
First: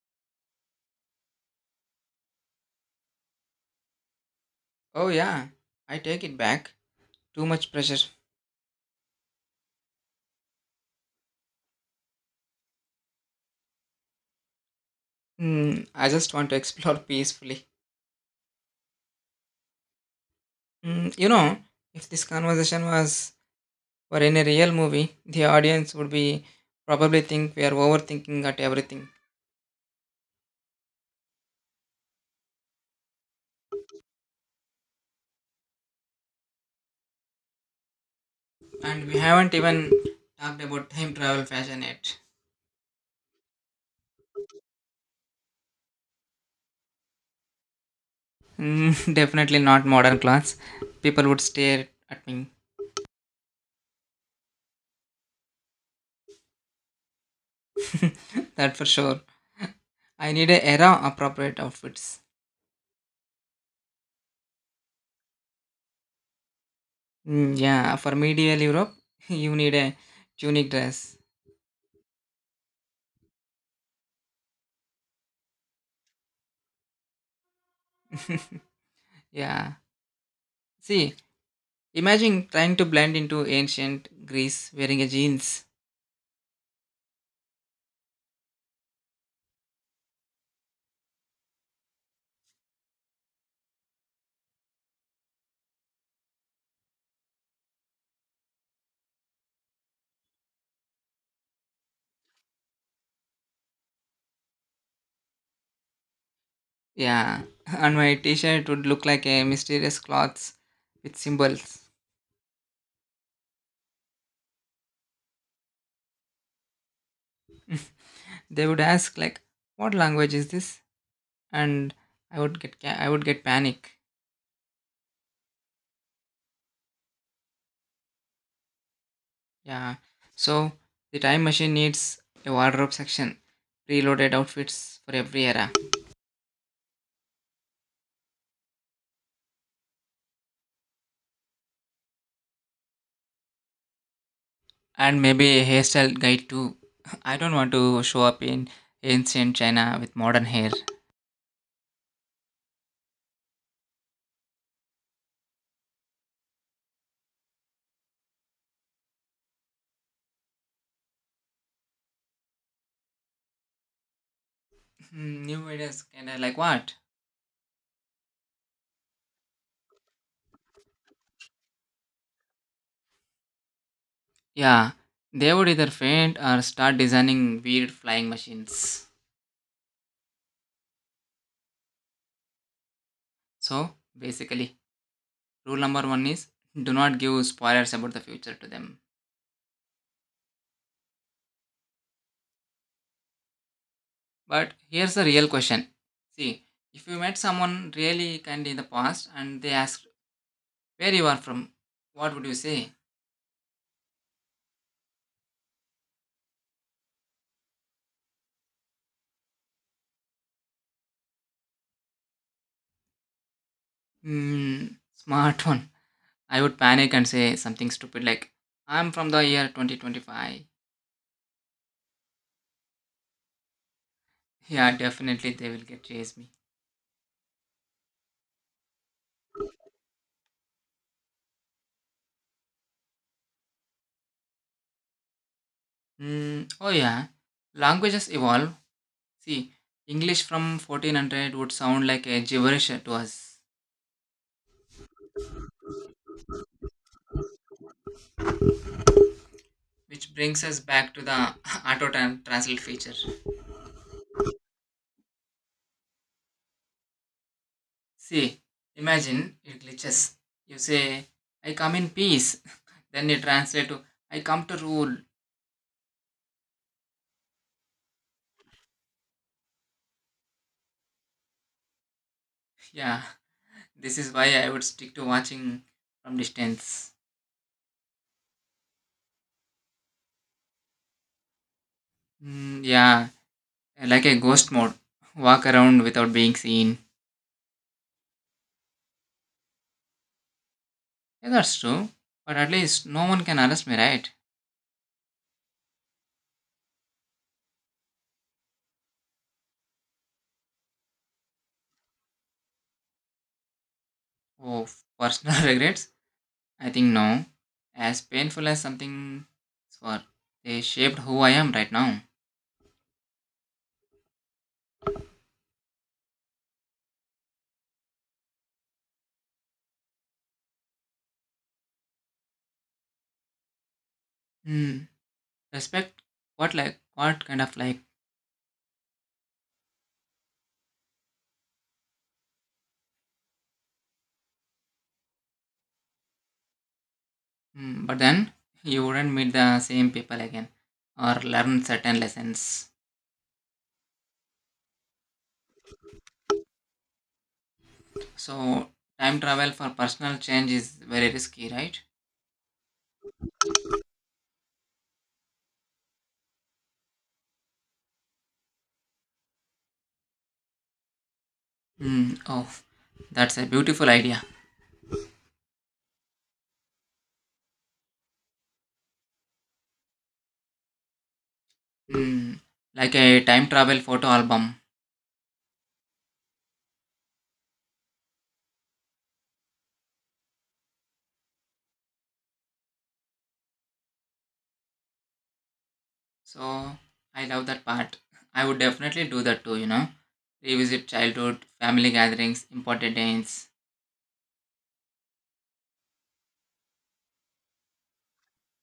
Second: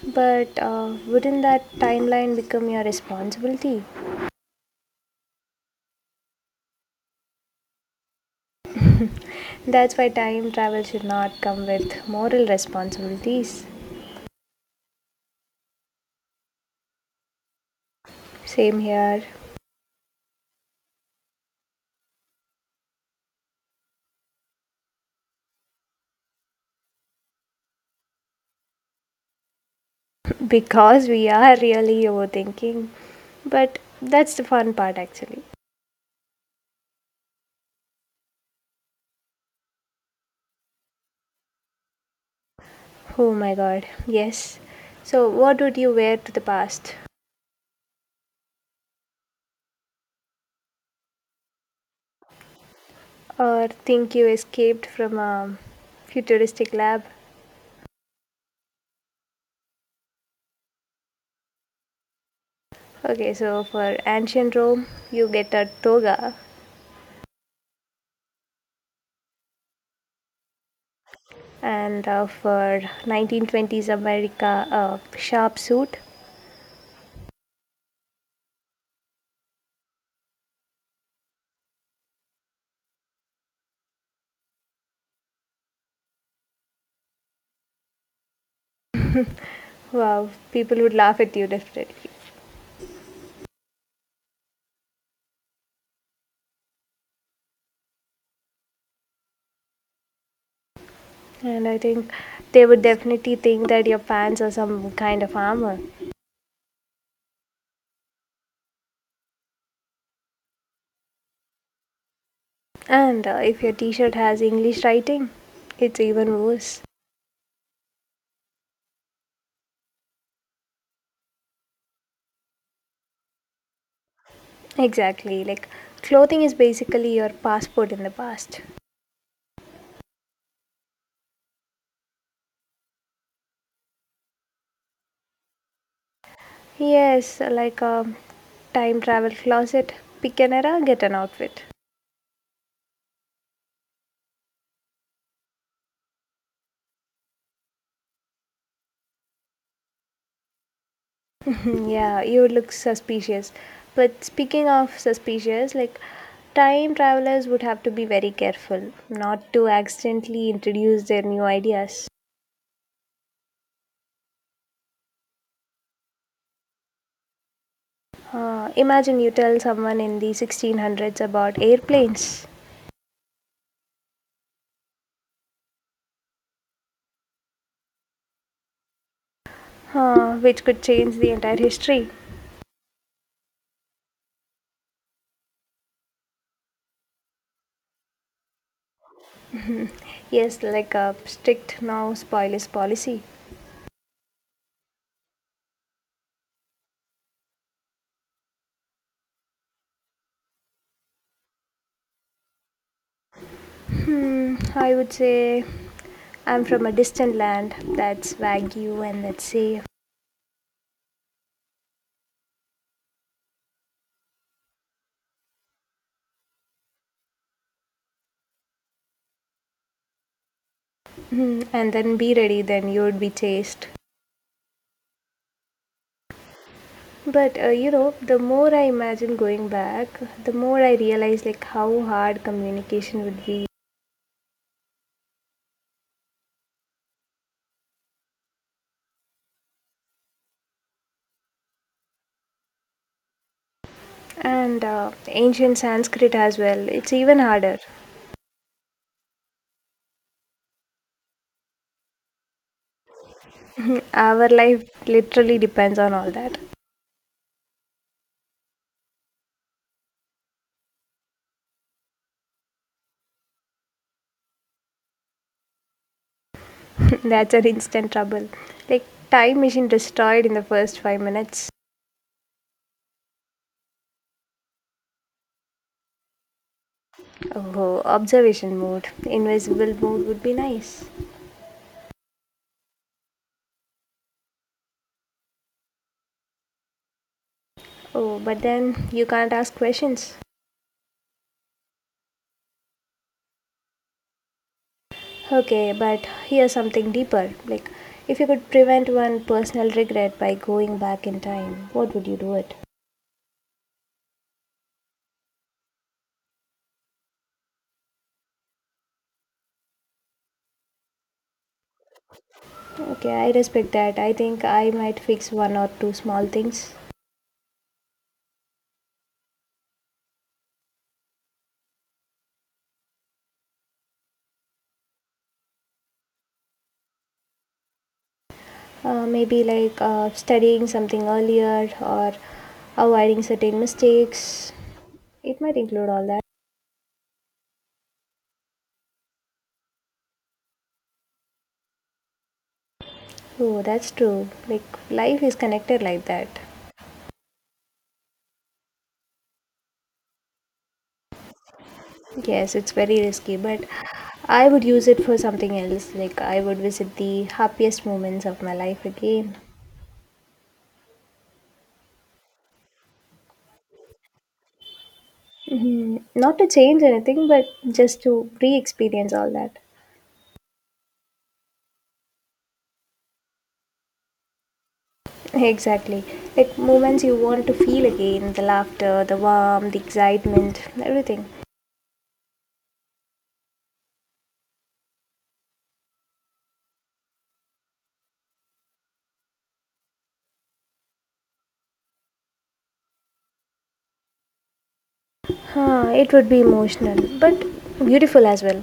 Speaker 1: But uh, wouldn't that timeline become your responsibility?
Speaker 2: Oh, yeah, I take it back. Too much pressure.
Speaker 1: That's why time travel should not come with moral responsibilities.
Speaker 2: Mm, I just want to explore peacefully.
Speaker 1: Same here.
Speaker 2: Mm, you know, if this conversation was for any real movie, the audience would be probably think we are overthinking at everything.
Speaker 1: Because we are really overthinking. But that's the fun part actually.
Speaker 2: And we haven't even talked about time travel fashion yet.
Speaker 1: Oh my god, yes. So, what would you wear to the past?
Speaker 2: Mm, definitely not modern clothes. People would stare at me.
Speaker 1: Or think you escaped from a futuristic lab?
Speaker 2: That for sure. I need a era appropriate outfits.
Speaker 1: Okay, so for ancient Rome, you get a toga,
Speaker 2: Mm, yeah, for medieval Europe, you need a tunic dress.
Speaker 1: and uh, for nineteen twenties America, a sharp suit.
Speaker 2: Yeah. See, imagine trying to blend into ancient Greece wearing a jeans.
Speaker 1: Wow, people would laugh at you definitely. And I think they would definitely think that your pants are some kind of armor.
Speaker 2: Yeah. And my t-shirt would look like a mysterious cloths with symbols.
Speaker 1: And uh, if your t shirt has English writing, it's even worse.
Speaker 2: They would ask like, "What language is this?" And I would get ca- I would get panic.
Speaker 1: Exactly. Like clothing is basically your passport in the past.
Speaker 2: Yeah. So the time machine needs a wardrobe section, preloaded outfits for every era.
Speaker 1: Yes, like a time travel closet. Pick an era, get an outfit.
Speaker 2: And maybe a hairstyle guide too. I don't want to show up in ancient China with modern hair.
Speaker 1: yeah, you look suspicious. But speaking of suspicious, like time travelers would have to be very careful not to accidentally introduce their new ideas.
Speaker 2: Hmm, new ideas kind of like what?
Speaker 1: Uh, imagine you tell someone in the sixteen hundreds about airplanes,
Speaker 2: Yeah, they would either faint or start designing weird flying machines.
Speaker 1: uh, which could change the entire history.
Speaker 2: So basically, rule number one is do not give spoilers about the future to them.
Speaker 1: Yes, like a strict no spoilers policy.
Speaker 2: But here's the real question. See, if you met someone really kind in the past and they asked where you are from, what would you say?
Speaker 1: Hmm, I would say I'm from a distant land. That's Wagyu and that's safe.
Speaker 2: Hmm, smart one. I would panic and say something stupid like, I'm from the year twenty twenty-five.
Speaker 1: Hmm, and then be ready, then you'd be chased.
Speaker 2: Yeah, definitely they will get chase me.
Speaker 1: But uh, you know, the more I imagine going back, the more I realize like how hard communication would be.
Speaker 2: Mm, oh, yeah. Languages evolve. See, English from fourteen hundred would sound like a gibberish to us,
Speaker 1: And uh, ancient Sanskrit as well. It's even harder.
Speaker 2: which brings us back to the auto tran- translate feature.
Speaker 1: Our life literally depends on all that.
Speaker 2: See, imagine it glitches. You say, I come in peace. Then it translates to, I come to rule.
Speaker 1: That's an instant trouble. Like time machine destroyed in the first five minutes.
Speaker 2: Yeah, this is why I would stick to watching from distance.
Speaker 1: Oh, observation mode. Invisible mode would be nice.
Speaker 2: Mm, yeah, like a ghost mode. Walk around without being seen.
Speaker 1: Oh, but then you can't ask questions.
Speaker 2: Yeah, that's true. But at least no one can arrest me, right?
Speaker 1: Okay, but here's something deeper. Like, if you could prevent one personal regret by going back in time, what would you do it?
Speaker 2: Oh, personal regrets? I think no. As painful as something for they shaped who I am right now.
Speaker 1: Okay, I respect that. I think I might fix one or two small things.
Speaker 2: Hmm. Respect what like what kind of like
Speaker 1: Uh, maybe like uh, studying something earlier or avoiding certain mistakes. It might include all that.
Speaker 2: hmm. But then you wouldn't meet the same people again or learn certain lessons.
Speaker 1: Oh, that's true. Like, life is connected like that.
Speaker 2: So time travel for personal change is very risky, right?
Speaker 1: Yes, it's very risky, but I would use it for something else. Like, I would visit the happiest moments of my life again.
Speaker 2: Hmm. Oh, that's a beautiful idea.
Speaker 1: Hmm, not to change anything, but just to re experience all that.
Speaker 2: Hmm, like a time travel photo album.
Speaker 1: Exactly. Like, moments you want to feel again, the laughter, the warmth, the excitement, everything.
Speaker 2: So I love that part. I would definitely do that too, you know. Revisit childhood, family gatherings, important dates.
Speaker 1: Huh, it would be emotional, but beautiful as well.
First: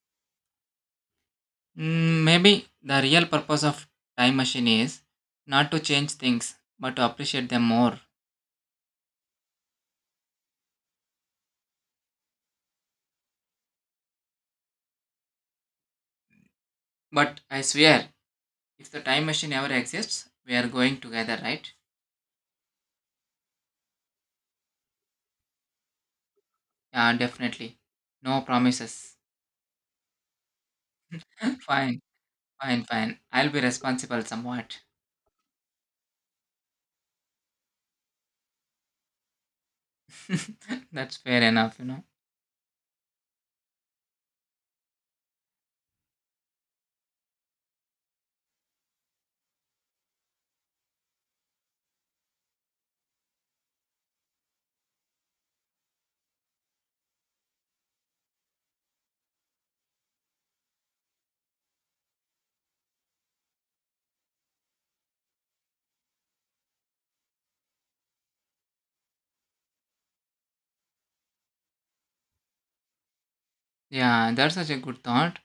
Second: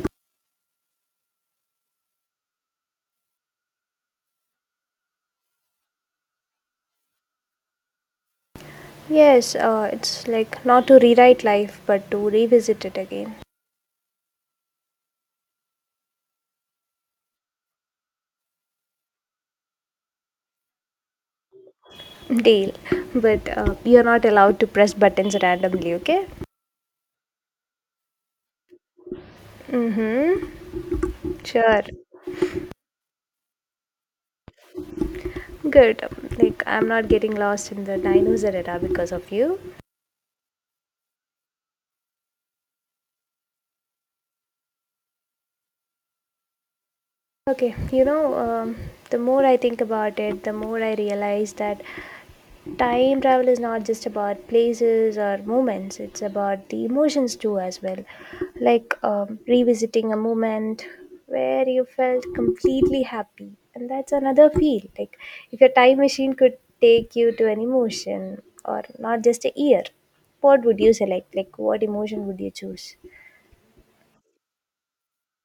Speaker 2: Mm, maybe the real purpose of time machine is not to change things, but to appreciate them more.
Speaker 1: Yes, uh, it's like not to rewrite life, but to revisit it again.
Speaker 2: But I swear, if the time machine ever exists, we are going together, right?
Speaker 1: Deal. But uh, you're not allowed to press buttons randomly, okay?
Speaker 2: Yeah, definitely. No promises.
Speaker 1: Mm-hmm. Sure.
Speaker 2: Fine, fine, fine. I'll be responsible somewhat.
Speaker 1: Good. Like, I'm not getting lost in the dinosaur era because of you.
Speaker 2: That's fair enough, you know.
Speaker 1: Okay, you know, um, the more I think about it, the more I realize that time travel is not just about places or moments, it's about the emotions too as well. Like um, revisiting a moment where you felt completely happy, and that's another feel. Like, if your time machine could take you to an emotion or not just a year, what would you select? Like, what emotion would you choose?
Speaker 2: Yeah, that's such a good thought.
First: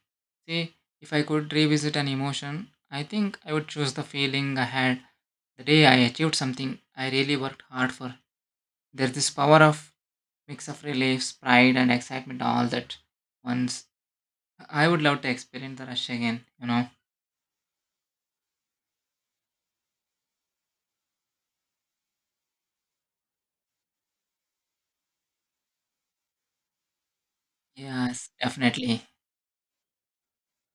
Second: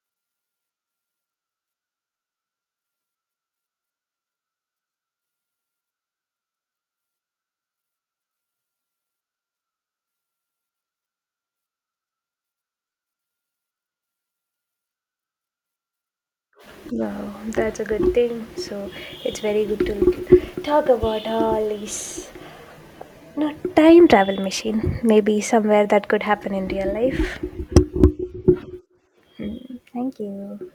Speaker 2: See, if I could revisit an emotion, I think I would choose the feeling I had the day I achieved something I really worked hard for. There's this power of mix of reliefs, pride, and excitement all that once. I would love to experience the rush again, you know.
Speaker 1: Wow, that's a good thing. So it's very good to talk about all these. No, time travel machine. Maybe somewhere that could happen in real life.
Speaker 2: Yes, definitely.
Speaker 1: Hmm, thank you.